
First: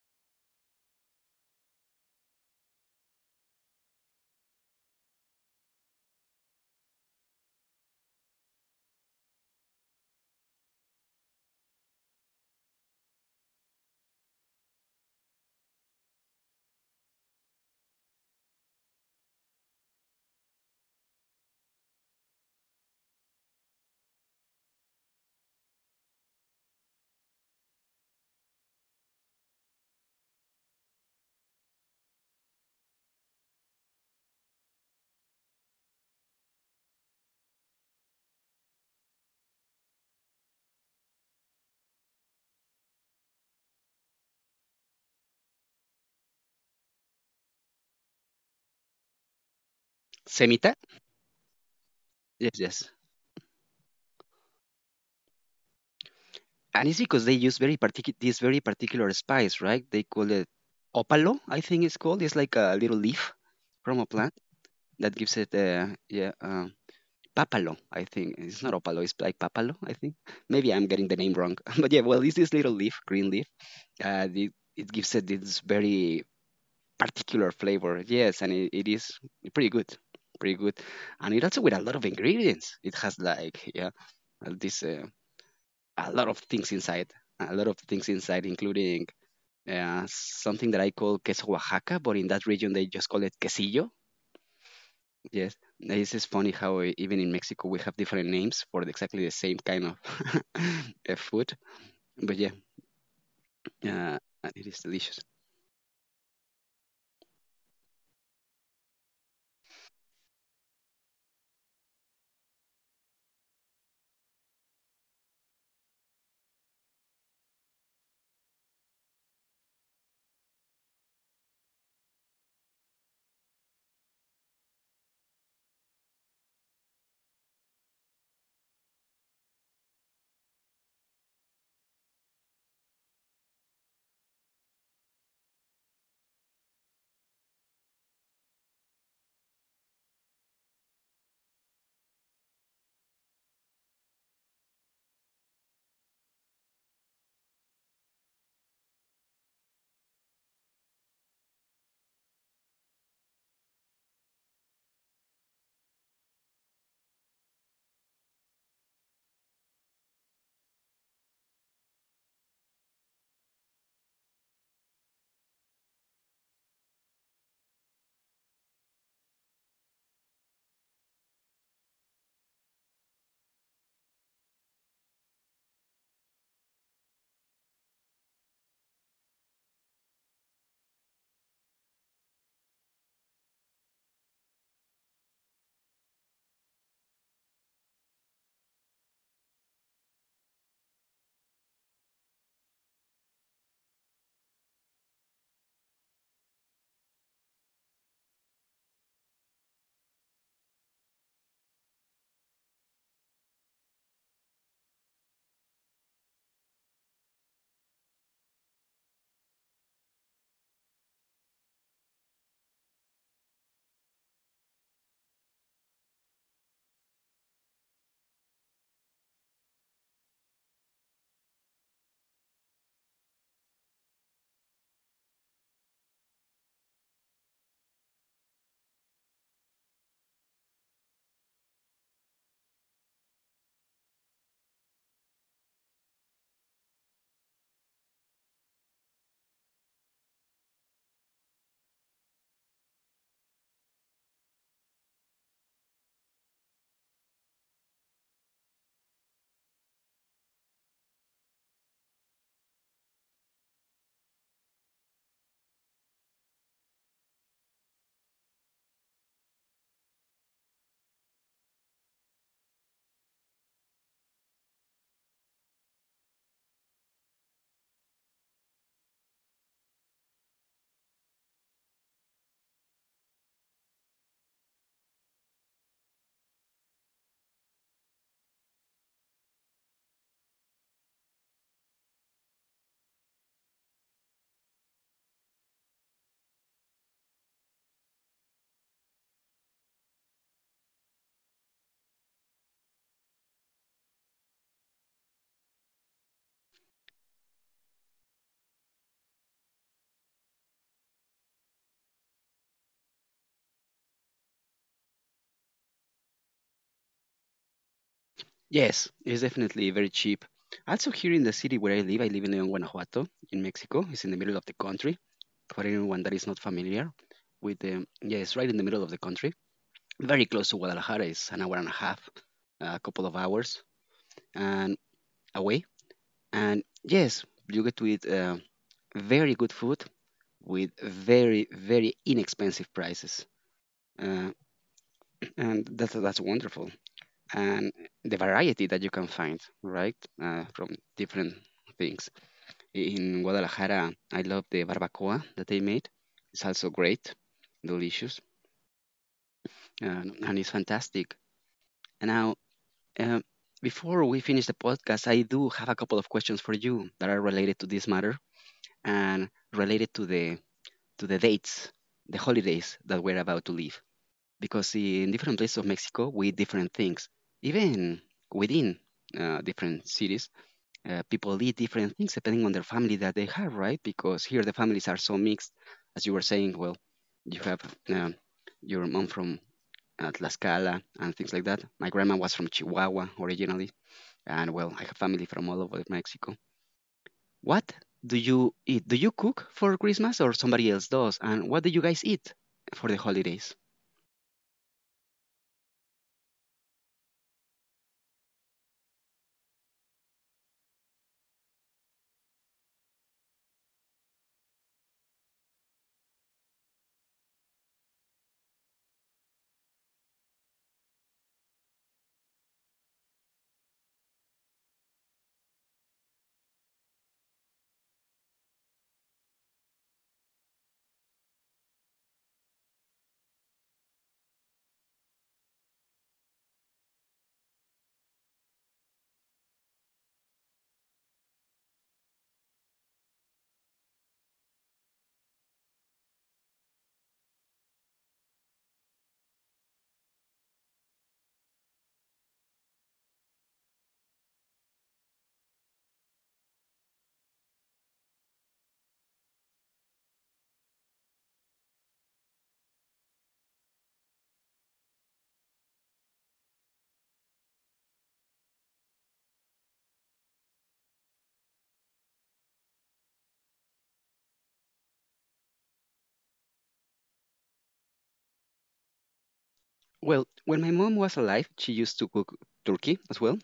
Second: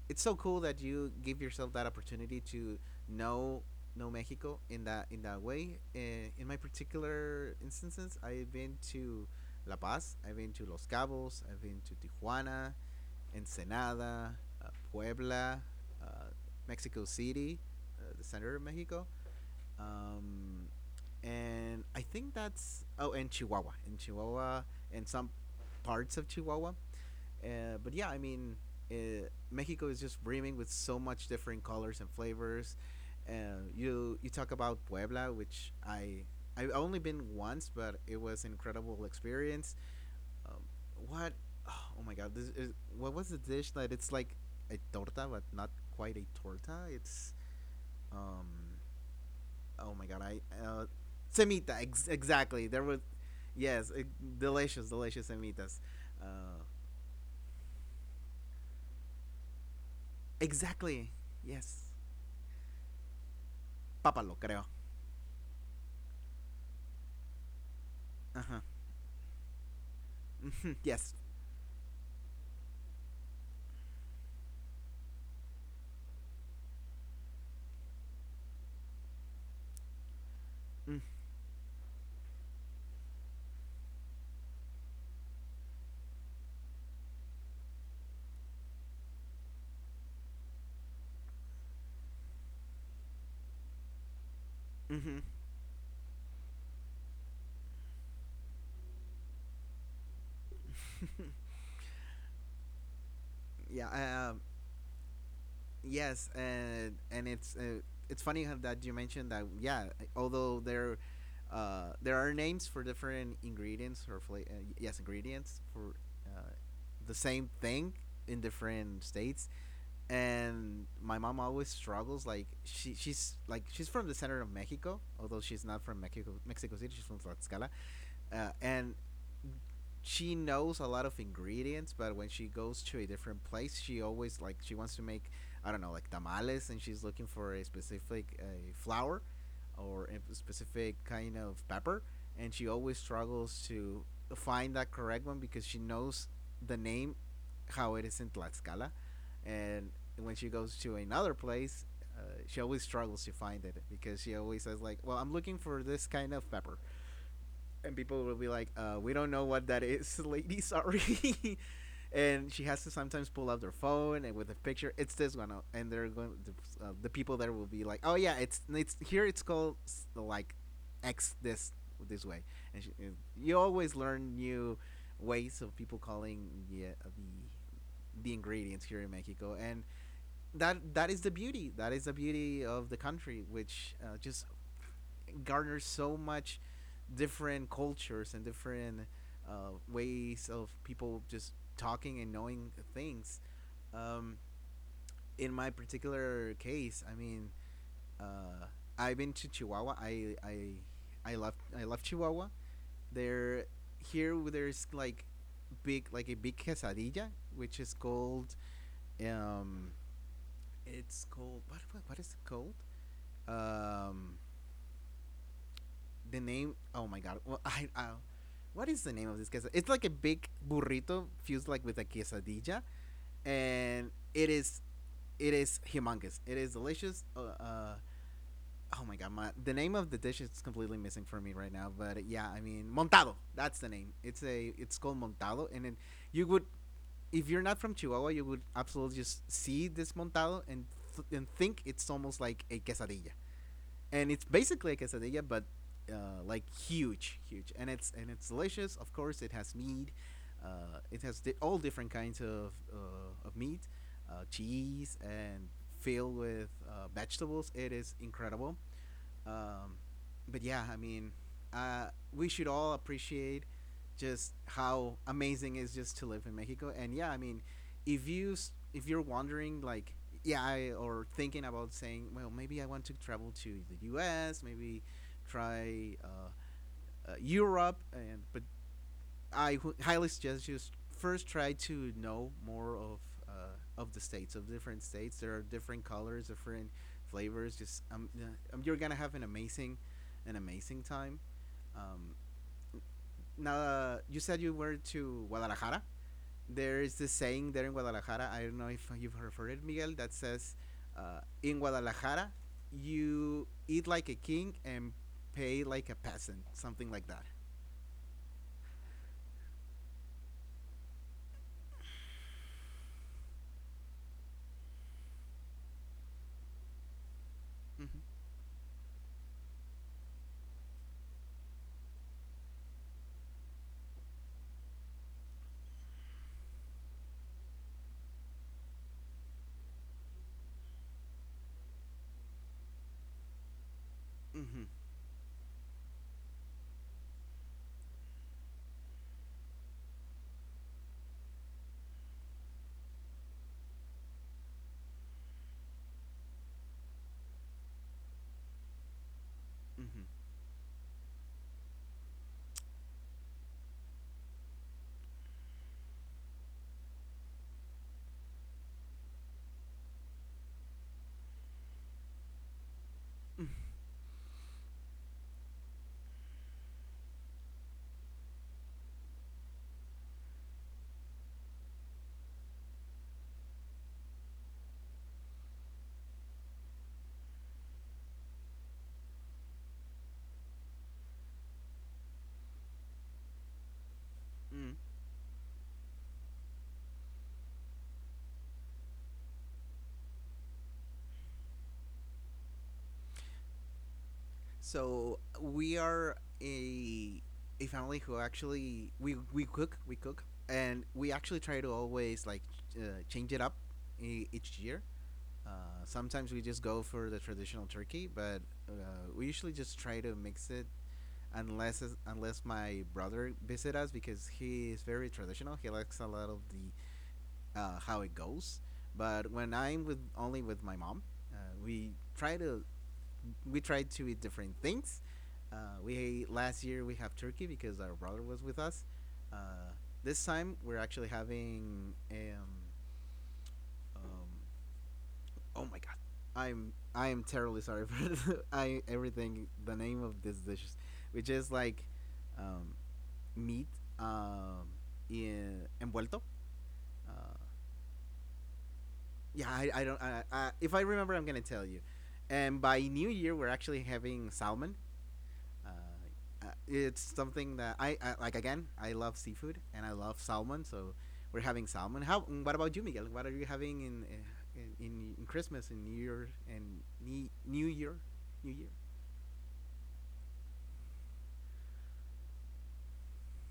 It's so cool that you give yourself that opportunity to know know Mexico in that way. In my particular instances, I've been to La Paz, I've been to Los Cabos, I've been to Tijuana, Ensenada, Puebla, uh, Mexico City, the center of Mexico. Um, and I think that's, oh, and Chihuahua, in Chihuahua, and some parts of Chihuahua. But yeah, I mean, Mexico is just brimming with so much different colors and flavors. Uh, you talk about Puebla, which I've only been once, but it was an incredible experience, um, what? Oh my god, this is, what was the dish that it's like a torta but not quite a torta? It's, um, oh my god, I Semita? Semita Yes, exactly. There yes. was, yes, e- delicious, delicious semitas. Uh, And it's because they use very particular this very particular spice, right? They call it exactly. opalo, I Yes, think it's called. It's like a little leaf from a papalo plant creo. that gives it Papalo, I think. Uh It's not Opalo, it's like Papalo, I think. huh. Maybe (laughs) I'm getting Yes. the name wrong. (laughs) But yeah, well, it's this little leaf, green leaf. It gives it this very particular flavor. Yes, and it is pretty good. Pretty good. Mm. And it also with a lot of ingredients. It has like, yeah, uh, this, uh, a lot of things inside. A lot of things inside, including something that I call queso Oaxaca, but in that region they just call it quesillo. Mm-hmm. Yes, this is funny how even in Mexico we have different names for exactly the same kind of (laughs) food. But yeah, (laughs) uh, Yeah. It is delicious. Yes, and it's, it's funny how that you mentioned that. Yeah, although there, there are names for different ingredients or yes ingredients for, uh, the same thing in different states. And my mom always struggles, like she's like she's from the center of Mexico, although she's not from Mexico Mexico City, she's from Tlaxcala, and she knows a lot of ingredients, but when she goes to a different place, she always, like, she wants to make, I don't know, like tamales, and she's looking for a specific, flour or a specific kind of pepper, and she always struggles to find that correct one because she knows the name how it is in Tlaxcala. And when she goes to another place, uh, she always struggles to find it because she always says, like, well, I'm looking for this kind of pepper, and people will be like, "We don't know what that is, lady. Sorry." (laughs) And she has to sometimes pull out their phone and with a picture. It's this one, and they're going. The people there will be like, "Oh yeah, it's here. It's called s- like X this this way." And, she, and you always learn new ways of people calling the the ingredients here in Mexico, and that that is the beauty. That is the beauty of the country, which, just garners so much different cultures and different, ways of people just talking and knowing things. Um, in my particular case, I mean, uh, I've been to Chihuahua. I love Chihuahua. There here there's like big, like a big quesadilla, which is called, um, it's called what what is it called? Um, the name. Oh my god. Well, (laughs) I, what is the name of this quesadilla? It's like a big burrito fused like with a quesadilla, and it is humongous. It is delicious. Oh my god, the name of the dish is completely missing for me right now. But yeah, I mean, montado. That's the name. It's called montado, and then you would, if you're not from Chihuahua, you would absolutely just see this montado and and think it's almost like a quesadilla, and it's basically like a quesadilla, but, like huge, huge, and it's delicious. Of course, it has meat. All different kinds of, of meat, cheese, and filled with, vegetables. It is incredible. Um, but yeah, I mean, uh, we should all appreciate just how amazing it is just to live in Mexico. And yeah, I mean, if you're wondering, like, or thinking about saying, well, maybe I want to travel to the U.S., maybe try Europe, and but highly suggest you first try to know more uh, of the states. Of different states, there are different colors, different flavors. Just you're gonna have an amazing time. um, Now, you said you were to Guadalajara. There is this saying there in Guadalajara. I don't know if you've heard it, Miguel. That says, "In Guadalajara, you eat like a king and pay like a peasant," something like that. Yes, it's definitely very cheap. Also here in the city where I live in León, Guanajuato, in Mexico. It's in the middle of the country. For anyone that is not familiar with yeah, Mm-hmm. it's right in the middle of the country. Very close to Guadalajara. It's an hour and a half, a couple of hours, and away. And yes, you get to eat very good food with very, very inexpensive prices. Uh, Mm-hmm. Mm-hmm. and that's wonderful. And the variety that you can find, right, from different things. In Guadalajara, I love the barbacoa that they made. It's also great, delicious, Mm hmm. Mm hmm. And it's fantastic. And now, um, before we finish the podcast, I do have a couple of questions for you that are related to this matter and related to the dates, the holidays that we're about to leave, because in different places of Mexico we eat different things. Even within different cities, people eat different things depending on their family that they have, right? Because here the families are so mixed, as you were saying. Well, you have um, your mom from Tlaxcala and things like that. My grandma was from Chihuahua originally, and Mm hmm. well, I have family from all over Mexico. What do you eat? Do you cook for Christmas or somebody else does? And what do you guys eat for the holidays? So we are a a family who, actually, we cook and we actually try to always, like, uh, change it up each year. Uh, Sometimes we just go for the traditional turkey, but we usually just try to mix it, unless my brother visit us, because he is very traditional. He likes a lot of the how it goes. But when I'm with only with my mom, uh, we try to we try to eat different things. We last year we have turkey because our brother was with us. Uh, this time we're actually having um oh my god, I am terribly sorry (laughs) for I everything the name of this dish, which is like, um, meat, um, in envuelto. Uh, yeah, I don't. If I remember, I'm gonna tell you. And by New Year, we're actually having salmon. Uh, it's something that I like. Again, I love seafood and I love salmon, so we're having salmon. How? Mm. What about you, Miguel? What are you having in in Christmas and New Year and New Year, New Year? Well, when my mom was alive, she used to cook turkey as well,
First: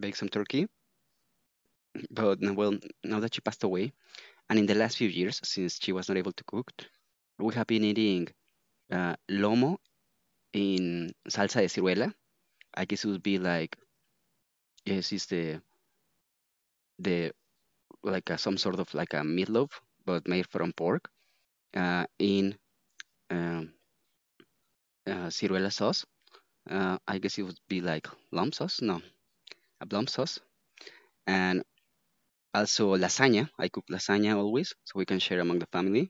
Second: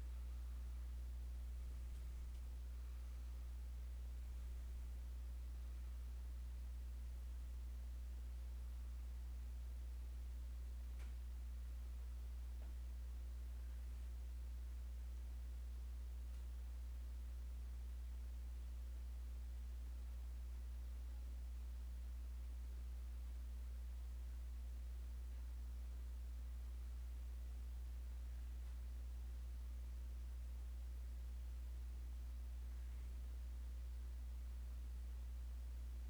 bake some turkey. But now- well, now that she passed away, and in the last few years, since she was not able to cook, we have been eating lomo in salsa de ciruela. I guess it would be like yes, it's the like some sort of like a meatloaf, but made from pork in um, ciruela sauce. I guess it would be like lump sauce, no, a lump sauce, and also, lasagna. I cook lasagna always, so we can share among the family.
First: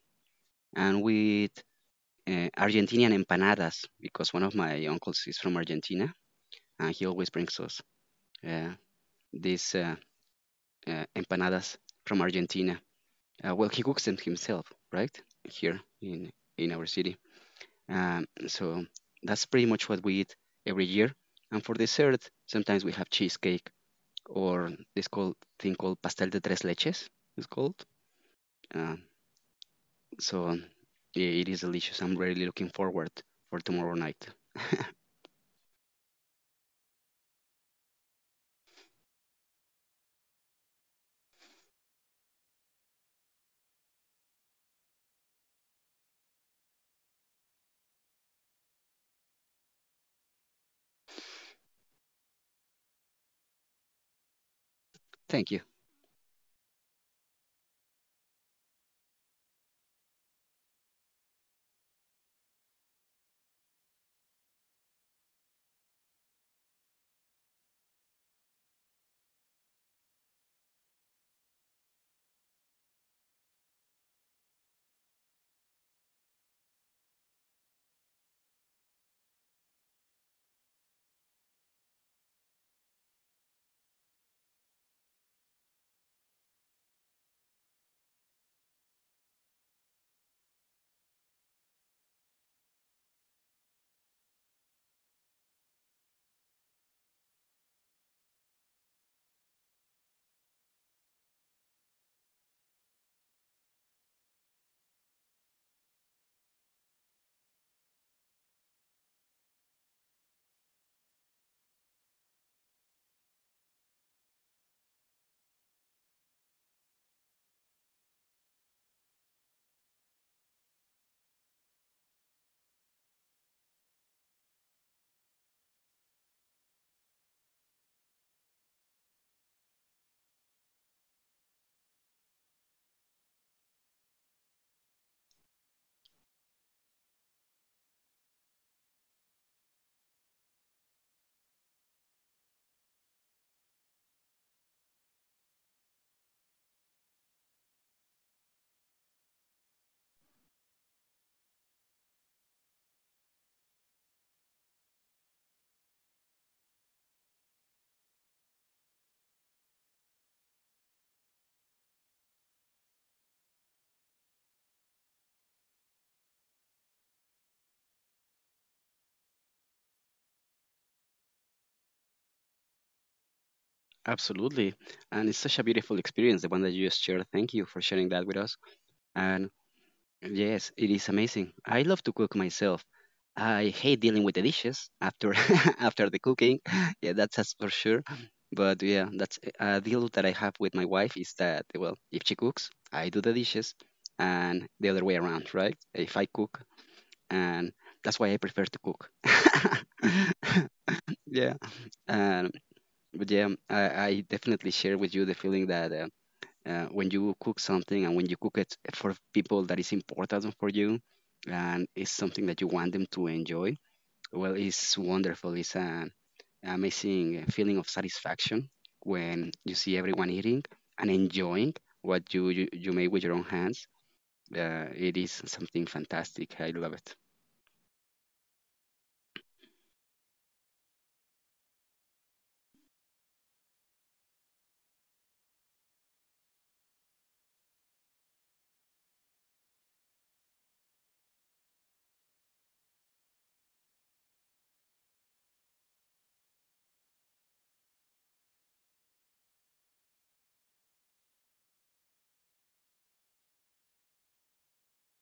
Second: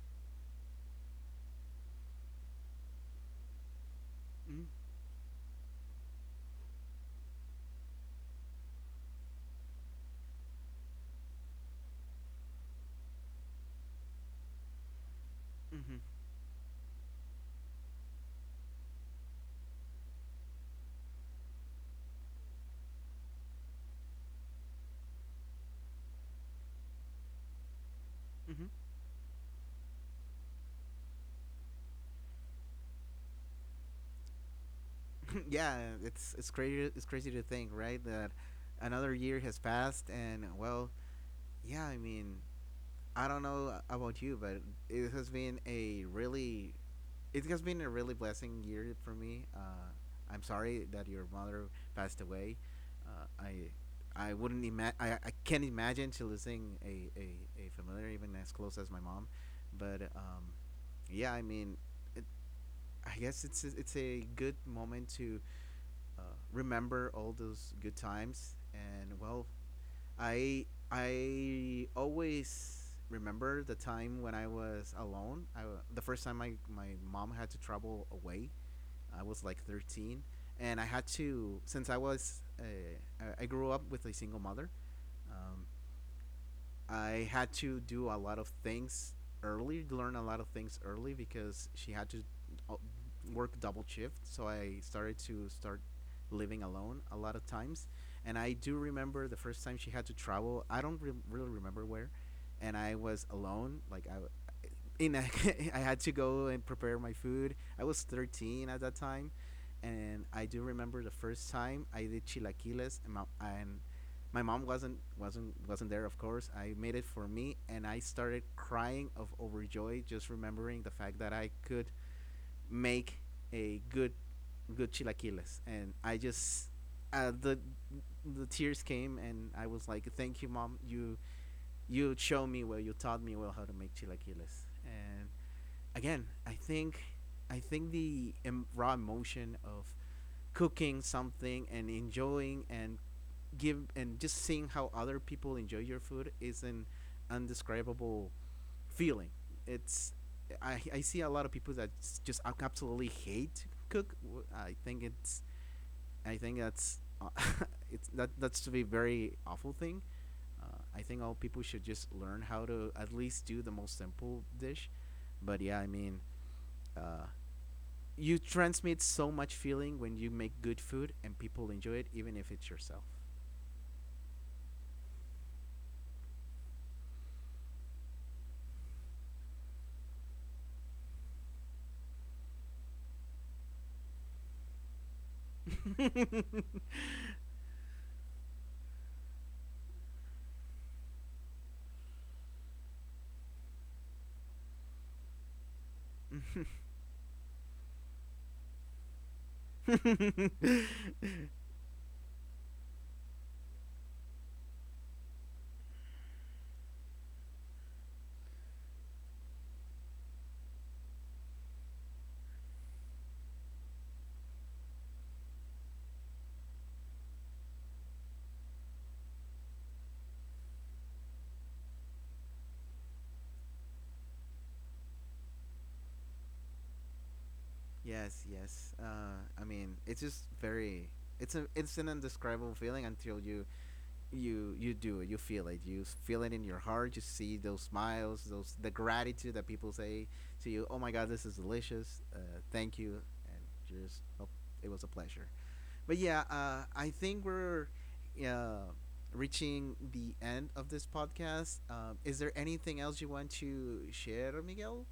And with Argentinian empanadas, because one of Mm. my uncles is from Argentina, and he always brings us uh, these empanadas from Argentina. Well, he cooks them himself, right? Here Hmm. In our city. So that's pretty much what we eat every year. And for dessert, sometimes we have cheesecake or this called pastel de tres leches. It's called. Hmm. Uh, So yeah, it is delicious. I'm really looking forward for tomorrow night. (laughs) Yeah, it's crazy. It's crazy to think, right? That another year has passed, and, well, yeah. I mean, I don't know about you, but it has been a really, it has been a really blessing year for me. I'm sorry that your mother passed away. Uh, I, I, Thank you. can't imagine to losing a familiar, even as close as my mom, but yeah, I mean, it, I guess it's it's a good moment to uh, remember all those good times. And, well, I I always remember the time when I was alone. The first time my mom had to travel away. I was like 13, and I had to, since I was, I grew up with a single mother. Um, I had to do a lot of things early, learn a lot of things early, because she had to uh, work double shift. So I started to start living alone a lot of times. And I do remember the first time she had to travel. I don't re- really remember where, and I was alone. Like in a, (laughs) I had to go and prepare my food. I was 13 at that time, and I do remember the first time I did chilaquiles, and my mom wasn't wasn't there, of course. I made it for me, and I started crying of overjoy just remembering the fact that I could make a good chilaquiles. And I just, uh, the the tears came, and I was like, "Thank you, mom. You showed me well. You taught me well how to make chilaquiles." And, again, I think the raw emotion of cooking something and enjoying and give, and just seeing how other people enjoy your food, is an undescribable feeling. It's I see a lot of people that just absolutely hate to cook. I think it's, I think that's (laughs) it's that that's to be very awful thing. I think all people should just learn how to at least do the most simple dish. But yeah, I mean, uh, you transmit so much feeling when you make good food and people enjoy it, even if it's yourself. Absolutely. And it's such a beautiful experience, the one that you just shared. Thank you for sharing that with us. And yes, it is amazing. I love to cook myself. I hate dealing with the dishes after (laughs) after the cooking. (laughs) (laughs) Yeah, that's for sure. But yeah, that's a deal that I have with my wife is that well, if she cooks, I do the dishes, and the other way around, right? If I cook, and that's why I prefer to cook. (laughs) yeah, um, but yeah, I definitely share with you the feeling that when you cook something and when you cook it for people that is important for you, and it's something that you want them to enjoy. Well, it's wonderful. It's an amazing feeling of satisfaction when you see everyone eating and enjoying what you made with your own hands. It is something fantastic. I love Yes, yes. I mean, it's just very. It's a it's an indescribable feeling until you you do it, you feel it, you feel it in your heart, you see those smiles, those, the gratitude that people say to you. Oh my god, this is delicious. Thank you. And you just, oh, it was a pleasure. But yeah, I think we're uh, reaching the end of this podcast. Is there anything else you want to share, miguel?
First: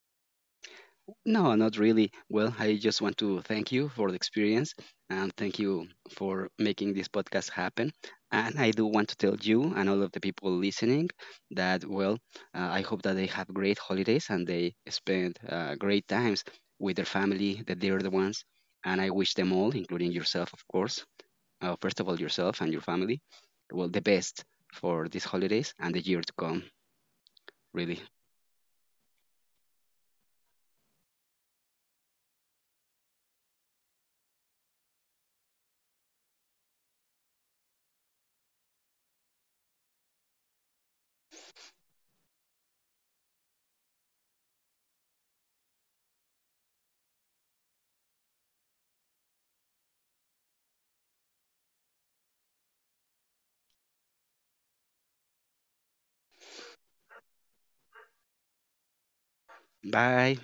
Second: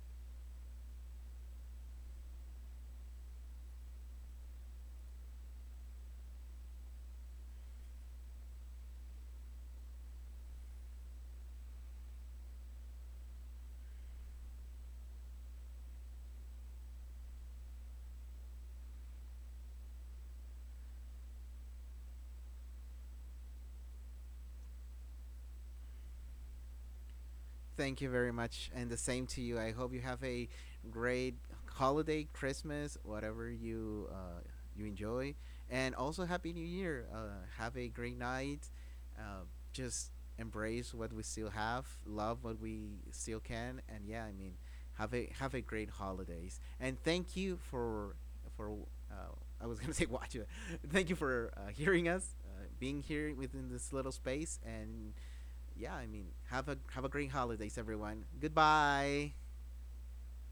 no, not really. Well, I just want to thank you for the experience and thank you for making this podcast happen. And I do want to tell you and all of the people listening that, well, I hope that they have great holidays and they spend great times with their family, the dear ones. And I wish them all, including yourself, of course, first of all, yourself and your family, well, the best for these holidays and the year to come, Thank really. you very much, and the same to you. I hope you have a great holiday, Christmas, whatever you you enjoy, and also Happy New Year. Have a great night. Uh, just embrace what we still have, love what we still can, and yeah, I mean, have a great holidays, and thank you for for. Uh, I was gonna (laughs) say watch it. Thank you for hearing us, being here within this little space, and yeah, I mean, have a great holidays, everyone. Goodbye. Bye.